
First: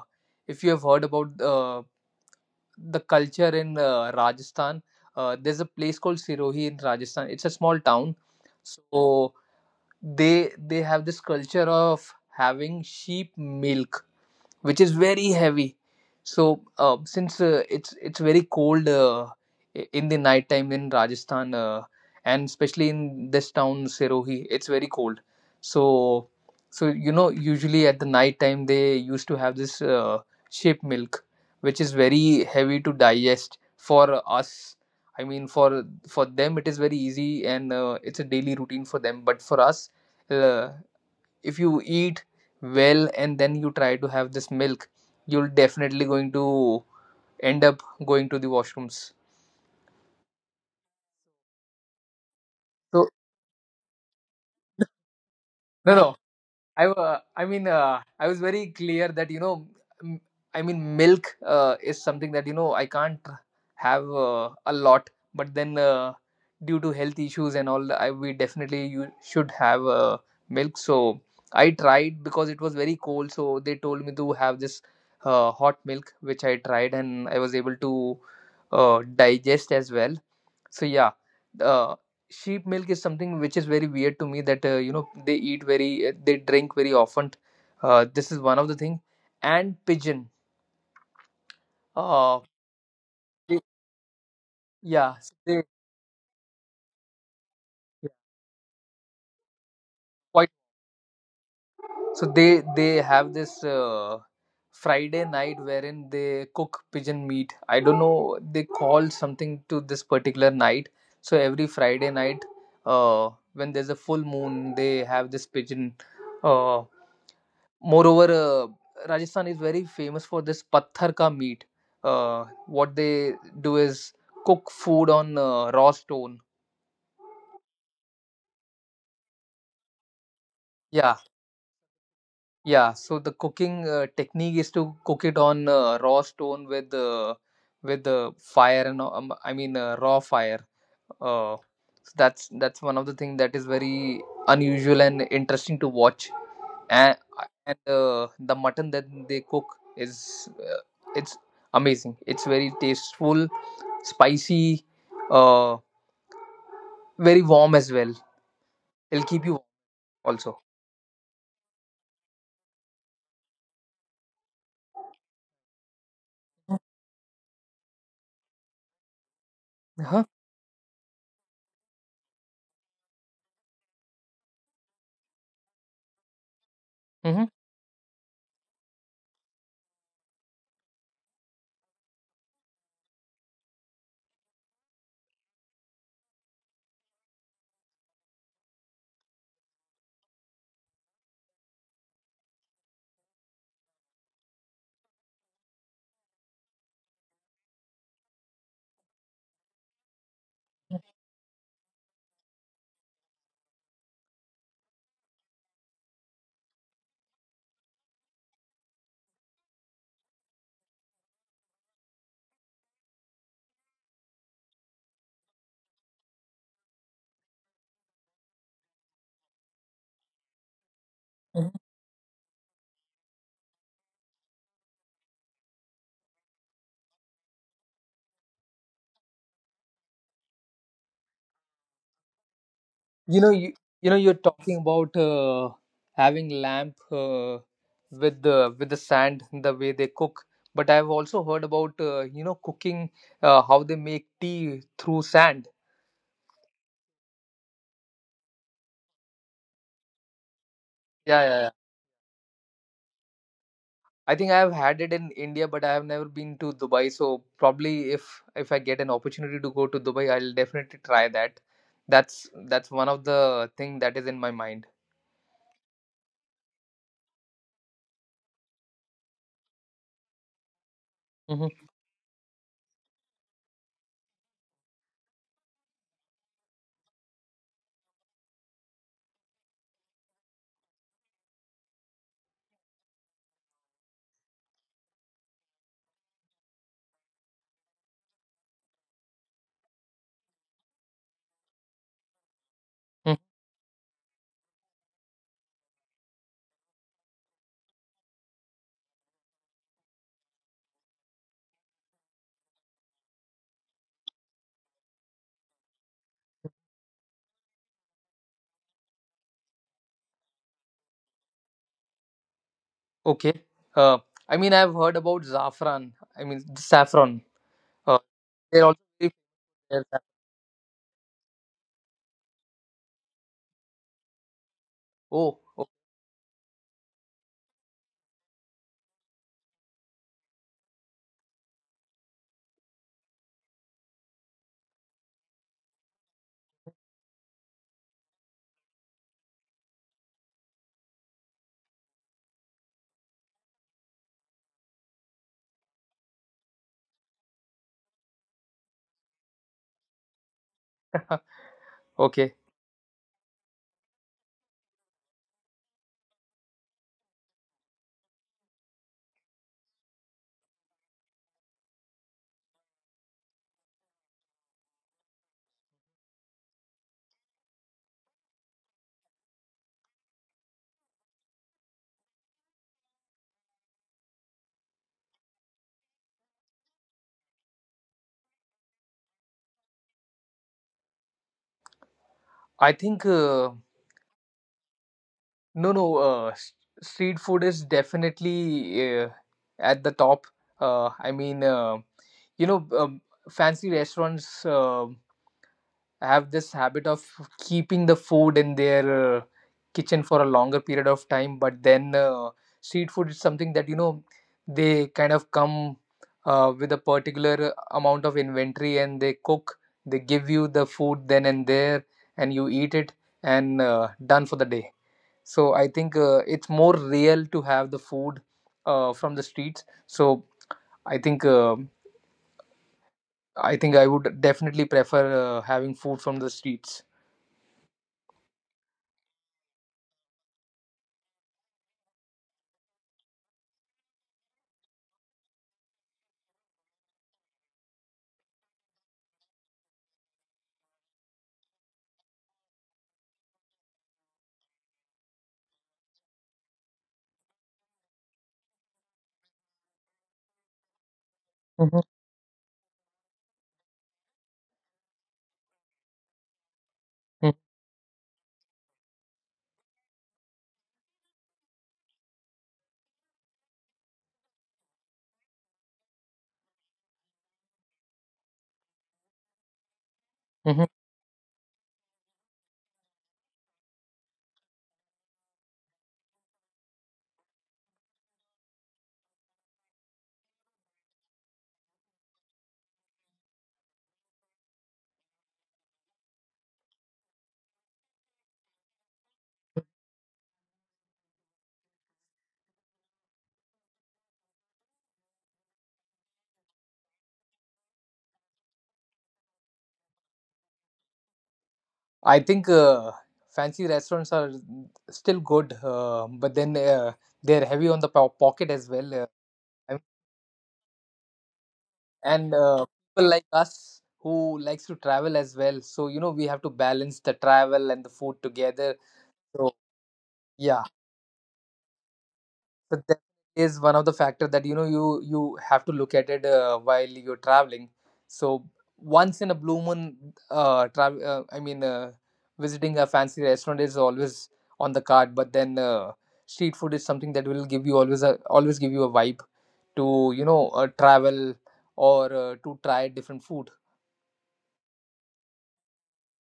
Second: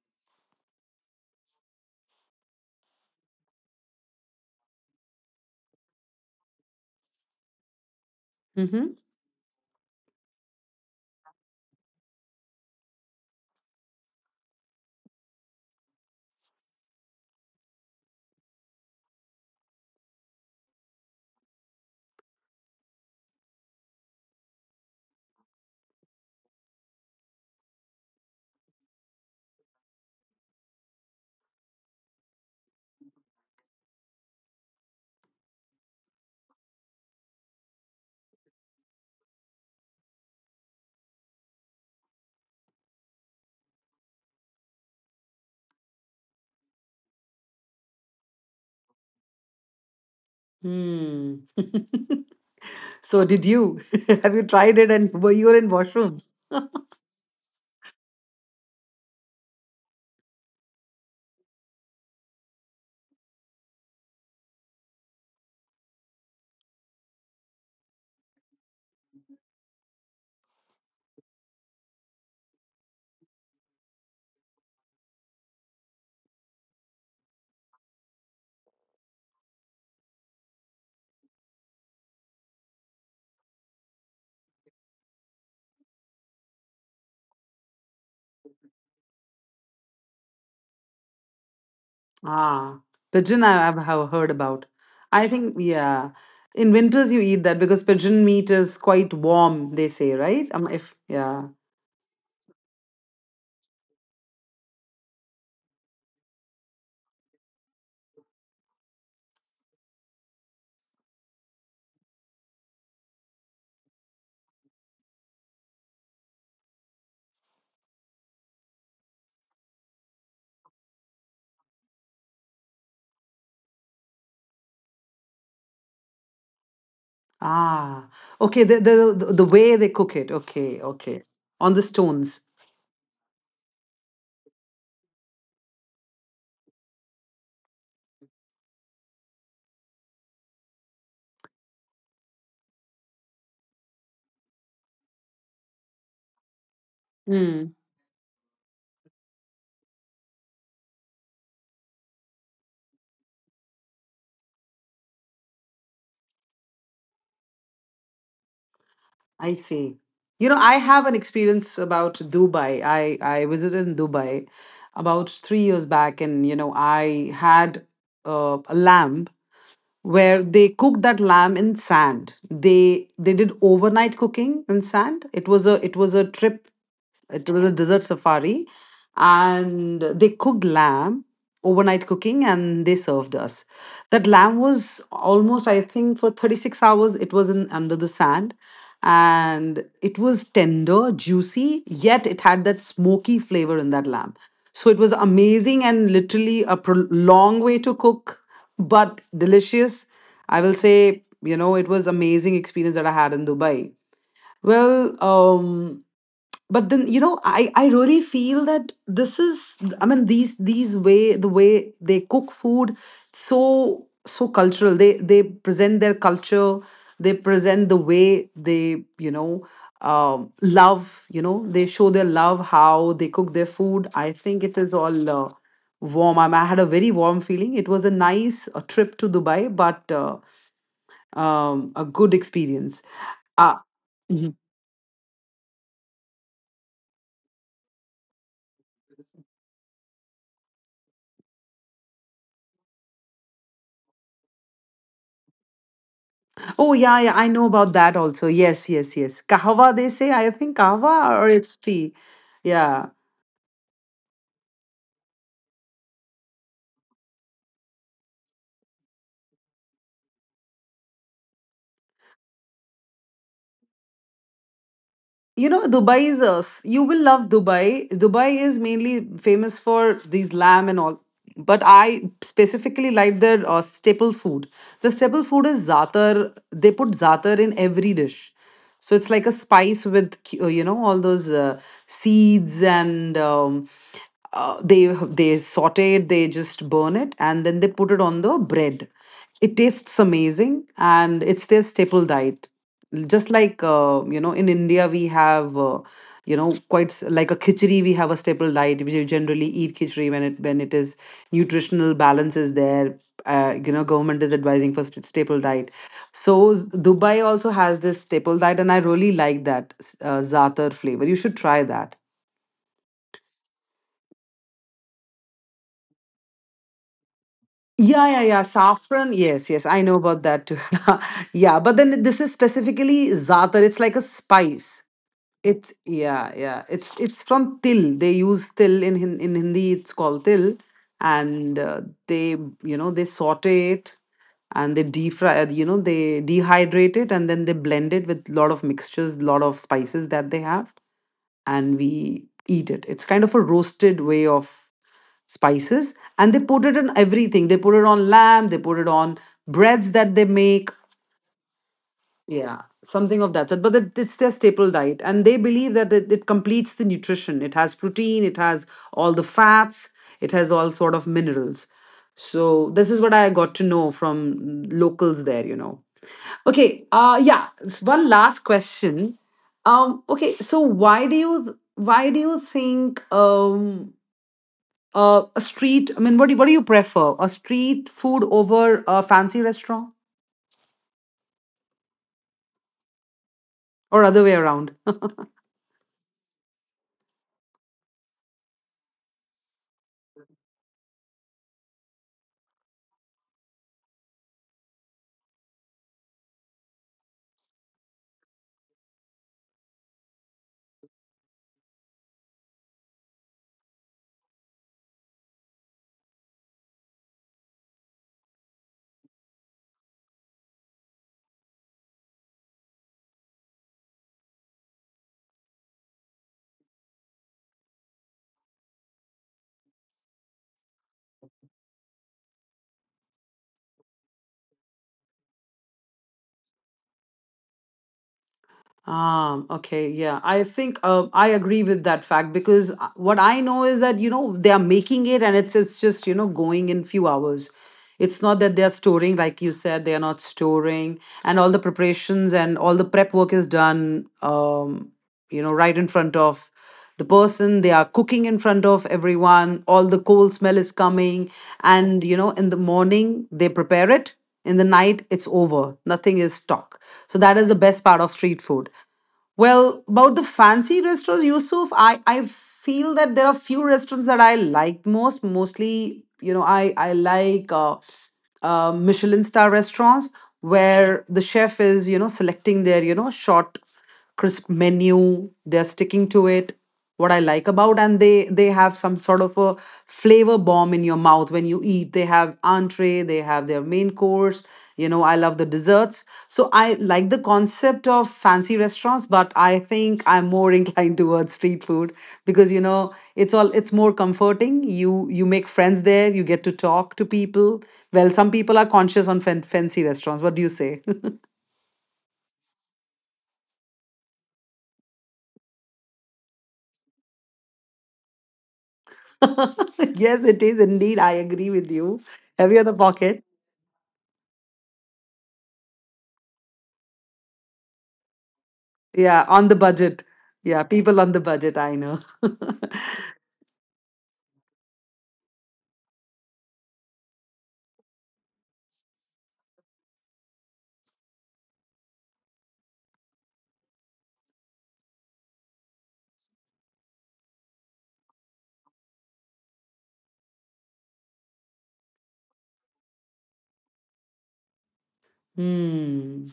Speaker 2: if you have heard about, the culture in, Rajasthan, there's a place called Sirohi in Rajasthan, it's a small town.
Speaker 1: Mm-hmm.
Speaker 2: So they have this culture of having sheep milk, which is very heavy. So since it's very cold, in the night time in Rajasthan, and especially in this town Sirohi, it's very cold. So you know, usually at the night time they used to have this, sheep milk, which is very heavy to digest for us. I mean, for them it is very easy, and it's a daily routine for them. But for us, uh, if you eat well and then you try to have this milk, you'll definitely going to end up going to the washrooms.
Speaker 1: Hmm.
Speaker 2: So
Speaker 1: So did you? Have you tried it and were you in
Speaker 2: no, no,
Speaker 1: washrooms?
Speaker 2: I was very clear that, you know, m- I mean, milk is something that, you know, I can't have a lot. But then, due to health issues and all, we definitely, you should have, milk. So I tried, because it was very cold. So they told me to have this hot milk, which I tried, and I was able to digest as well. So yeah, uh, sheep milk is something which is very weird to me, that you know, they they drink very often. This is one of the thing, and pigeon. Uh,
Speaker 1: Ah, pigeon I
Speaker 2: they-
Speaker 1: have heard about.
Speaker 2: yeah,
Speaker 1: I
Speaker 2: so
Speaker 1: think,
Speaker 2: they,
Speaker 1: yeah. In winters you eat that because
Speaker 2: yeah,
Speaker 1: pigeon meat is quite warm, they say, right?
Speaker 2: quite.
Speaker 1: If Yeah.
Speaker 2: So they have this, Friday night wherein they cook pigeon meat. I don't know they call something to this particular night. So every Friday night, when there's a full moon, they have this pigeon. Uh, Moreover, Rajasthan is very famous for this patthar ka meat. What they do is cook food on, raw stone.
Speaker 1: Ah. Okay, the way they cook it. Okay,
Speaker 2: Yeah,
Speaker 1: okay. On the stones.
Speaker 2: yeah. So the cooking technique is to cook it on, raw stone with, fire, and I mean, raw fire. Uh, so that's one of the thing that is very unusual and interesting to watch. and
Speaker 1: Hmm.
Speaker 2: and the mutton that they cook is, it's amazing, it's very tasteful, spicy, uh very warm as well, it'll keep you
Speaker 1: I
Speaker 2: warm
Speaker 1: see. You
Speaker 2: also.
Speaker 1: know, I have an experience about Dubai. I visited in Dubai about 3 years back, and you know, I had a lamb
Speaker 2: Uh-huh.
Speaker 1: where they cooked that lamb in sand. They did overnight cooking in sand. It was a trip,
Speaker 2: Hmm.
Speaker 1: it was a desert safari, and they cooked lamb, overnight cooking, and they served us. That lamb was almost, I think, for 36 hours, it was in under the sand. And it was tender, juicy, yet it had that smoky flavor in that lamb. So it was amazing and literally long way to cook, but delicious. I will say, you know, it was amazing experience that I had in Dubai. Well, um, but then you know, I really feel that this is, I mean, these way the way they cook food, so so cultural. They present their culture. They present the way they, you know, love. You know
Speaker 2: Mhm.
Speaker 1: they show their love how they cook their food. I think it is all. Warm. I had a very warm feeling, it was a nice trip to Dubai, but a good experience.
Speaker 2: you know you,
Speaker 1: uh,
Speaker 2: you know, you're talking about, having lamp, with the sand, the way they cook, but I've also heard about, you know, cooking, how they make tea through sand.
Speaker 1: Oh, yeah, yeah, I know about that also. Yes, yes, yes. Kahwa, they say, I think kahwa,
Speaker 2: Yeah,
Speaker 1: or
Speaker 2: yeah.
Speaker 1: it's tea. Yeah.
Speaker 2: I think I have had it in India, but I have never been to Dubai. So probably, if I get an opportunity to go to Dubai, I'll definitely try that. That's one of the thing that is in my mind.
Speaker 1: You know, Dubai is a, you will love Dubai. Dubai is mainly famous for these lamb and all. But
Speaker 2: Mm-hmm.
Speaker 1: I specifically like their staple food. The staple food is zaatar. They put zaatar in every dish. So it's like a spice with, you know, all those seeds, and um, uh, they they saute it, they just burn it, and then they put it on the bread. It tastes amazing, and it's their staple diet, just like, you know, in India we have, you know, quite like a khichdi. We have a staple diet, we generally eat khichdi when it is nutritional balance is there. You know, government is advising for staple diet. So Dubai also has this staple diet, and I really like that zaatar flavor. You should try that.
Speaker 2: Okay. Uh, I mean, I've heard about saffron. I mean, saffron. Uh,
Speaker 1: Yeah, yeah, yeah.
Speaker 2: they're also
Speaker 1: Saffron.
Speaker 2: very
Speaker 1: Yes, yes. I
Speaker 2: famous.
Speaker 1: know about that too. yeah, but then this is specifically zaatar. It's like a spice.
Speaker 2: Oh, okay.
Speaker 1: It's yeah, yeah. It's from til. They use til in in Hindi. It's called til, and they you know they saute it, and they defry. You know they dehydrate it and then they blend it with lot of mixtures, lot of spices that they have, and we eat it. It's kind of a roasted way of spices, and they put it on everything. They put it on lamb, they put it on breads that they make.
Speaker 2: Okay.
Speaker 1: Yeah, something of that sort. But it's their staple diet. And they believe that it completes the nutrition. It has protein, it has all the fats, it has all sort of minerals. So this is what I got to know from locals there, you know. Okay, yeah, it's one last question. Okay, so why do you, why do you think, a street, I mean, what do, what do you prefer? A street food over a fancy restaurant,
Speaker 2: I think
Speaker 1: or other way around?
Speaker 2: no, no. Street food is definitely, uh, at the top. I mean, you know, fancy restaurants have this habit of keeping the food in their, kitchen for a longer period of time. But then, street food is something that, you know, they kind of come, with a particular amount of inventory, and they cook. They give you the food then and there, and you eat it, and done for the day. So I think, it's more real to have the food, from the streets. So I think, I would definitely prefer, having food from the streets.
Speaker 1: Okay, yeah. I think I agree with that fact, because what I know is that, you know, they are making it and it's just, you know, going in few hours. It's not that they are storing, like you said, they are not storing, and all the preparations and all the prep work is done. You know, right in front of the person. They are cooking in front of everyone. All the coal smell is coming.
Speaker 2: Hmm.
Speaker 1: And, you know, in the morning, they prepare it. In the night, it's over. Nothing is stock. So that is the best part of street food. Well, about the fancy restaurants, Yusuf, I feel that there are few restaurants that I like most. Mostly, you know, I like Michelin star restaurants
Speaker 2: Hmm.
Speaker 1: where the chef is, you know, selecting their, you know, short, crisp menu. They're sticking to it what I like about, and they have some sort of a flavor bomb in your mouth when you eat. They have entree, they have their main course. You know, I love the desserts, so I like the concept of fancy restaurants, but I think I'm more inclined towards street food because you know it's all, it's more comforting. You make friends there, you get to talk to people. Well, some people are conscious on fancy restaurants. What do you say?
Speaker 2: I think fancy restaurants are still good, but then, they're heavy on the pocket as well. And
Speaker 1: yes, it is indeed. I agree with you.
Speaker 2: and,
Speaker 1: Heavy on the
Speaker 2: people
Speaker 1: pocket.
Speaker 2: like us who likes to travel as well, so you know, we have to balance the travel and the food together.
Speaker 1: Yeah, on
Speaker 2: So
Speaker 1: the budget. Yeah,
Speaker 2: yeah.
Speaker 1: people on the budget, I know.
Speaker 2: So that is one of the factor that, you know, you have to look at it, while you're traveling. So once in a blue moon, uh, travel. Uh, I mean, uh, visiting a fancy restaurant is always on the card. But then, street food is something that will give you always a always give you a vibe to, you know, travel or, to try different food.
Speaker 1: Hmm.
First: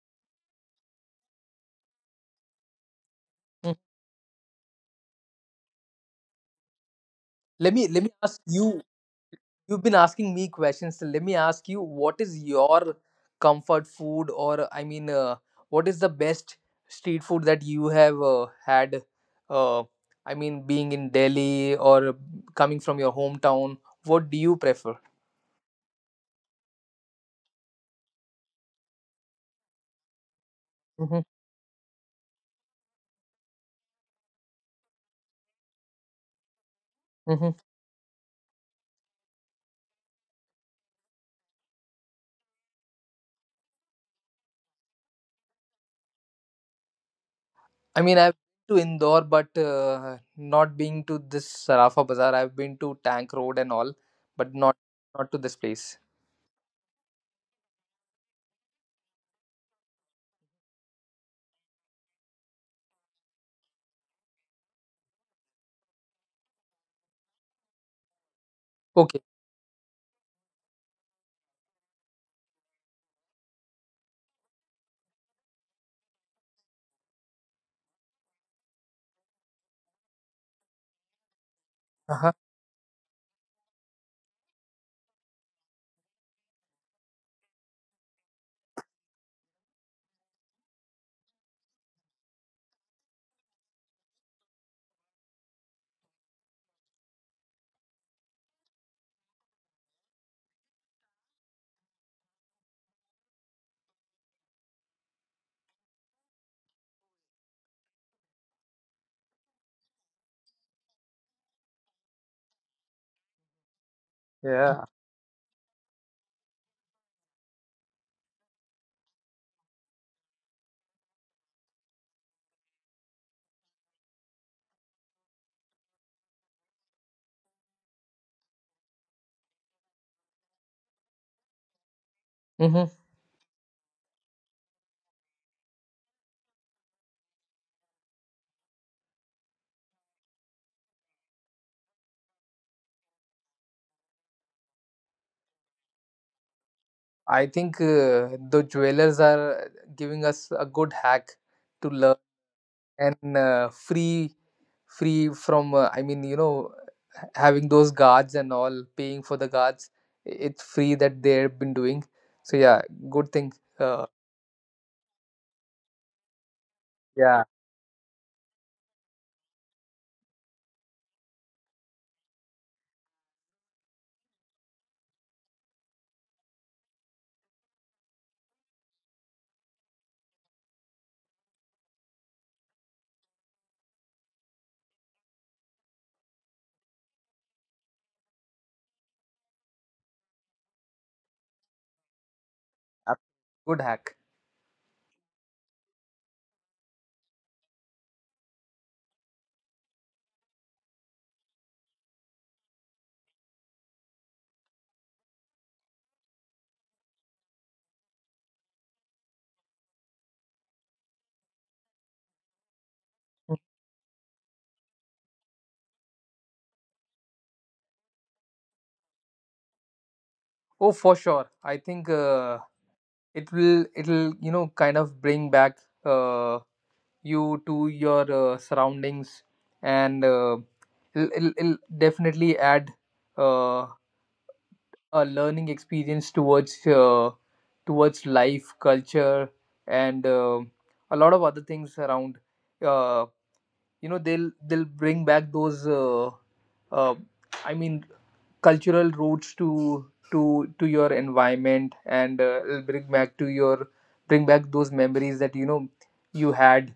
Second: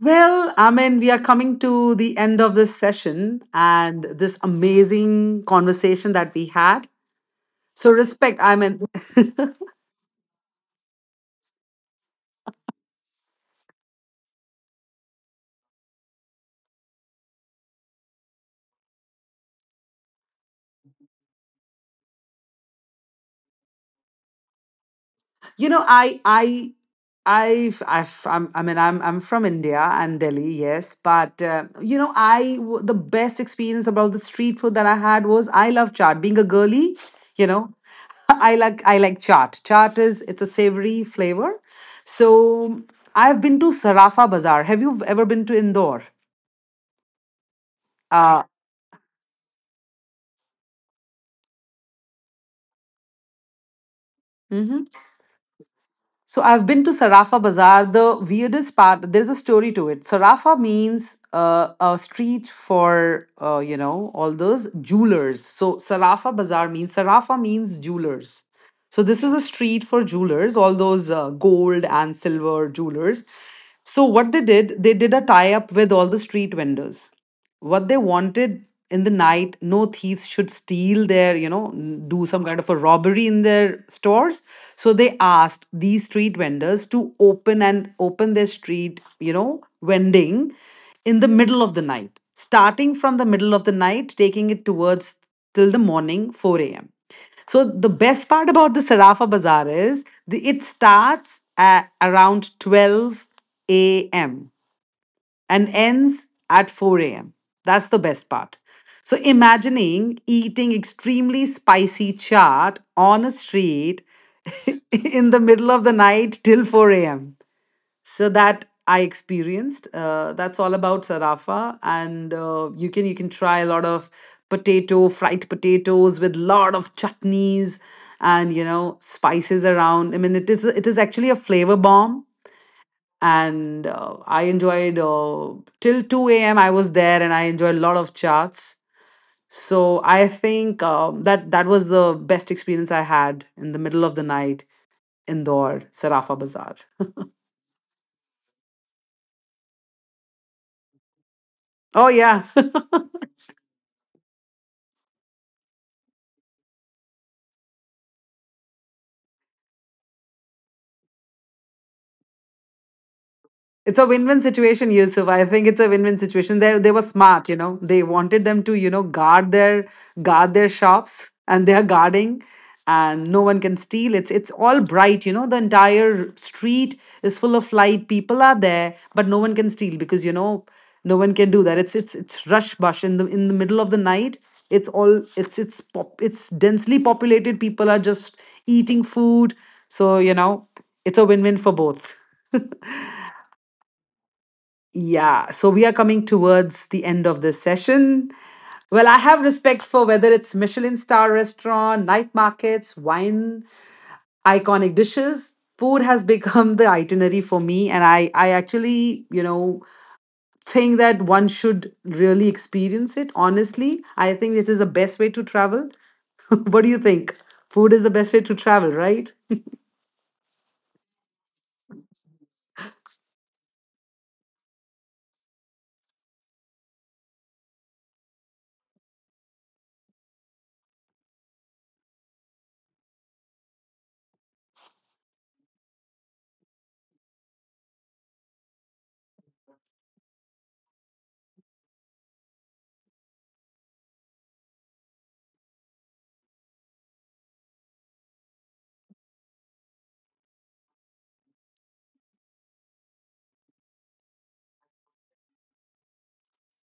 Speaker 1: Well, I mean, we are coming to the end of this session
Speaker 2: Mm.
Speaker 1: and this amazing conversation that we had.
Speaker 2: Let me
Speaker 1: So,
Speaker 2: let me ask
Speaker 1: respect, I mean,
Speaker 2: you. You've been asking me questions, so let me ask you, what is your comfort food, or I mean, what is the best street food that you have, had? Uh, I mean, being in Delhi or coming from your hometown, what do you prefer?
Speaker 1: you know, I, I've, I'm, I mean, I'm from India and Delhi, yes,
Speaker 2: Hmm.
Speaker 1: but you know, the best experience about the street food that I had was I love chaat. Being a girly, you
Speaker 2: Hmm.
Speaker 1: know, I like chaat. Chaat is, it's a savory flavor. So I've been to Sarafa Bazaar. Have you ever been to Indore?
Speaker 2: I mean, I've
Speaker 1: Uh,
Speaker 2: been to Indore, but not being to this Sarafa Bazaar. I've been to Tank Road and all, but
Speaker 1: mhm.
Speaker 2: not to this place.
Speaker 1: So I've been to Sarafa Bazaar. The weirdest part, there's a story to it. Sarafa means a street for, you know, all those jewelers. So Sarafa Bazaar means, Sarafa means jewelers. So
Speaker 2: Okay.
Speaker 1: this is a street for jewelers, all those gold and silver jewelers. So what they did a tie up with all the street vendors, what they wanted in the night, no thieves should steal their, you know, do
Speaker 2: Uh-huh.
Speaker 1: some kind of a robbery in their stores. So they asked these street vendors to open and open their street, you know, vending in the middle of the night, starting from the middle of the night, taking it towards till the morning 4 a.m. So the best part about the Sarafa Bazaar is the, it starts at around 12 a.m and ends at 4 a.m. That's the best part. So imagining eating extremely spicy chaat on a street
Speaker 2: Yeah.
Speaker 1: in the middle of the night till 4 a.m. So that I experienced. That's all about Sarafa, and you can, you can try a lot of potato, fried potatoes, with lot of chutneys, and you know spices around. I mean, it is, it is actually a flavor bomb,
Speaker 2: Hmm.
Speaker 1: and I enjoyed till 2 a.m. I was there and I enjoyed a lot of charts. So I think that that was the best experience I had in the middle of the night in Indore, Sarafa Bazaar.
Speaker 2: I think the jewelers are giving us a good hack to
Speaker 1: Oh
Speaker 2: learn,
Speaker 1: yeah,
Speaker 2: and free from. I mean, you know, having those guards and all, paying for the guards, it's free that they've been doing. So yeah, good thing.
Speaker 1: it's
Speaker 2: Uh,
Speaker 1: a win-win situation, Yusuf. I think it's a win-win situation. They were
Speaker 2: yeah,
Speaker 1: smart, you know. They wanted them to, you know, guard their shops, and they are guarding, and no one can steal. It's all bright, you know. The entire street is full of light. People are there, but no one can steal because you know no one can do that. It's it's rush bush in the middle of the night. It's all, it's pop, it's densely populated. People are just eating food, so you know it's a win-win for both.
Speaker 2: ab- Good hack.
Speaker 1: Yeah, so we are coming towards the end of this session. Well, I have respect for whether it's Michelin star restaurant, night markets, wine, iconic dishes. Food has become the itinerary for me, and I actually, you know, think that one should really experience it.
Speaker 2: Mm.
Speaker 1: Honestly, I think it is the best way to travel. What do you think? Food is the best way to travel, right?
Speaker 2: Oh, for sure. I think it will. It'll, you know, kind of bring back, Uh, you to your, surroundings, and it'll definitely add, uh, a learning experience towards, towards life culture, and a lot of other things around, uh, you know, they'll bring back those, uh, I mean, cultural roots to to to your environment, and it'll bring back to your, bring back those memories that, you know, you had.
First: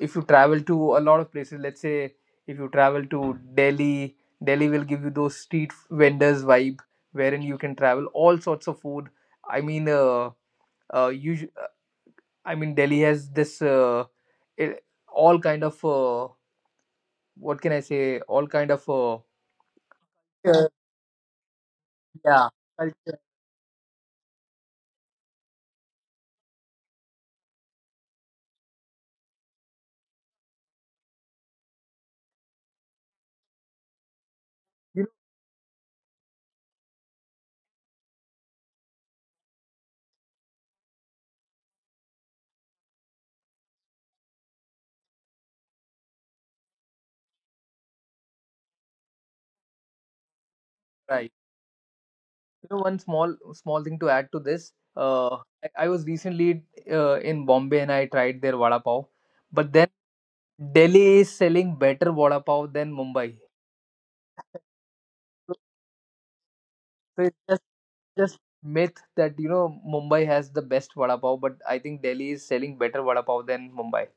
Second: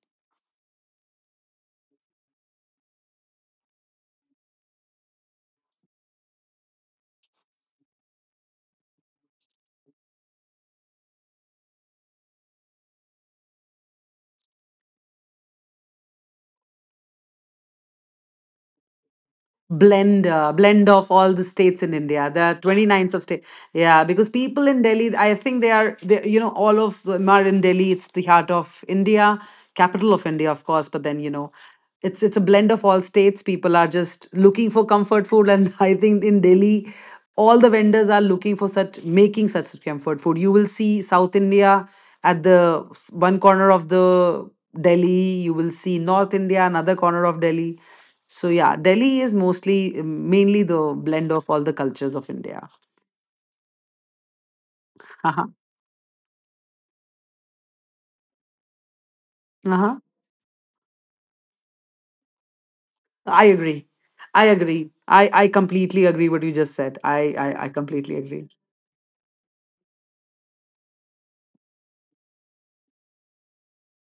Speaker 2: If you travel to a lot of places, let's say, if you travel to Delhi, Delhi will give you those street vendors vibe, wherein you can travel all sorts of food. I mean, uh usu- Delhi has this, it, all kind of, what can I say, all kind of,
Speaker 1: Blender,
Speaker 2: yeah,
Speaker 1: blend of all the states in India. There
Speaker 2: yeah,
Speaker 1: are 29 of
Speaker 2: culture,
Speaker 1: state. Yeah, because people in Delhi, I think they are, they, you know, all of them are in Delhi. It's the heart of India, capital of India, of course, but then you know it's a blend of all states. People are just looking for
Speaker 2: you know,
Speaker 1: comfort food, and I think in Delhi all the vendors are looking for such, making such comfort food. You will see South India at the one corner of the Delhi, you will see North India, another corner of Delhi. So yeah, Delhi is mostly mainly the blend
Speaker 2: right.
Speaker 1: of all the cultures of India.
Speaker 2: You know, one small small thing to add to this.
Speaker 1: Uh-huh.
Speaker 2: I was recently, in Bombay, and I tried their vada pav, but then
Speaker 1: Uh-huh.
Speaker 2: Delhi is selling better vada pav than Mumbai.
Speaker 1: I agree. I agree. I
Speaker 2: So
Speaker 1: completely agree what you just said.
Speaker 2: so
Speaker 1: I,
Speaker 2: it's just
Speaker 1: I I completely
Speaker 2: just
Speaker 1: agree.
Speaker 2: myth that, you know, Mumbai has the best vada pav, but I think Delhi is selling better vada pav than Mumbai.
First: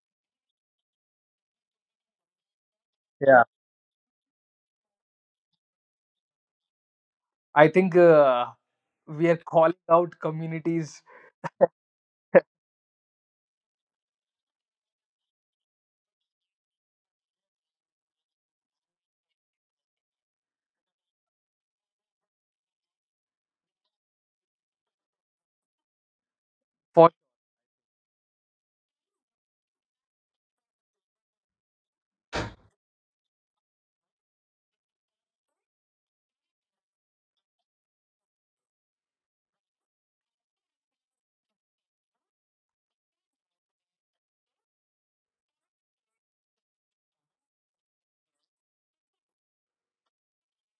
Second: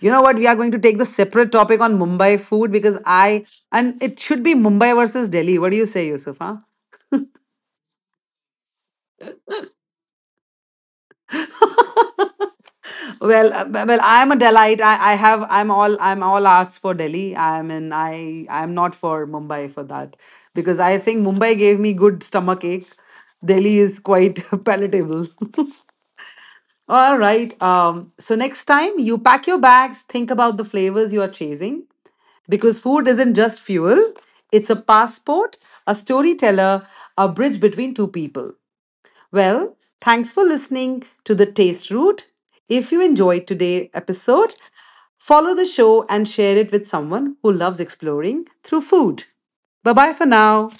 Speaker 1: You know what? We are going to take the separate topic on Mumbai food because
Speaker 2: Yeah,
Speaker 1: I, and it should be Mumbai versus Delhi. What do you say, Yusuf? Huh?
Speaker 2: I think we are calling out communities
Speaker 1: Well, I'm a Delite. I have. I'm all. I'm all arts for Delhi. I'm in. I. I'm not for Mumbai for that, because I think Mumbai gave me good stomach ache. Delhi is quite palatable. All
Speaker 2: for
Speaker 1: right. So next time you pack your bags, think about the flavors you are chasing, because food isn't just fuel. It's a passport, a storyteller, a bridge between two people. Well, thanks for listening to The Taste Route. If you enjoyed today's episode, follow the show and share it with someone who loves exploring through food. Bye bye for now.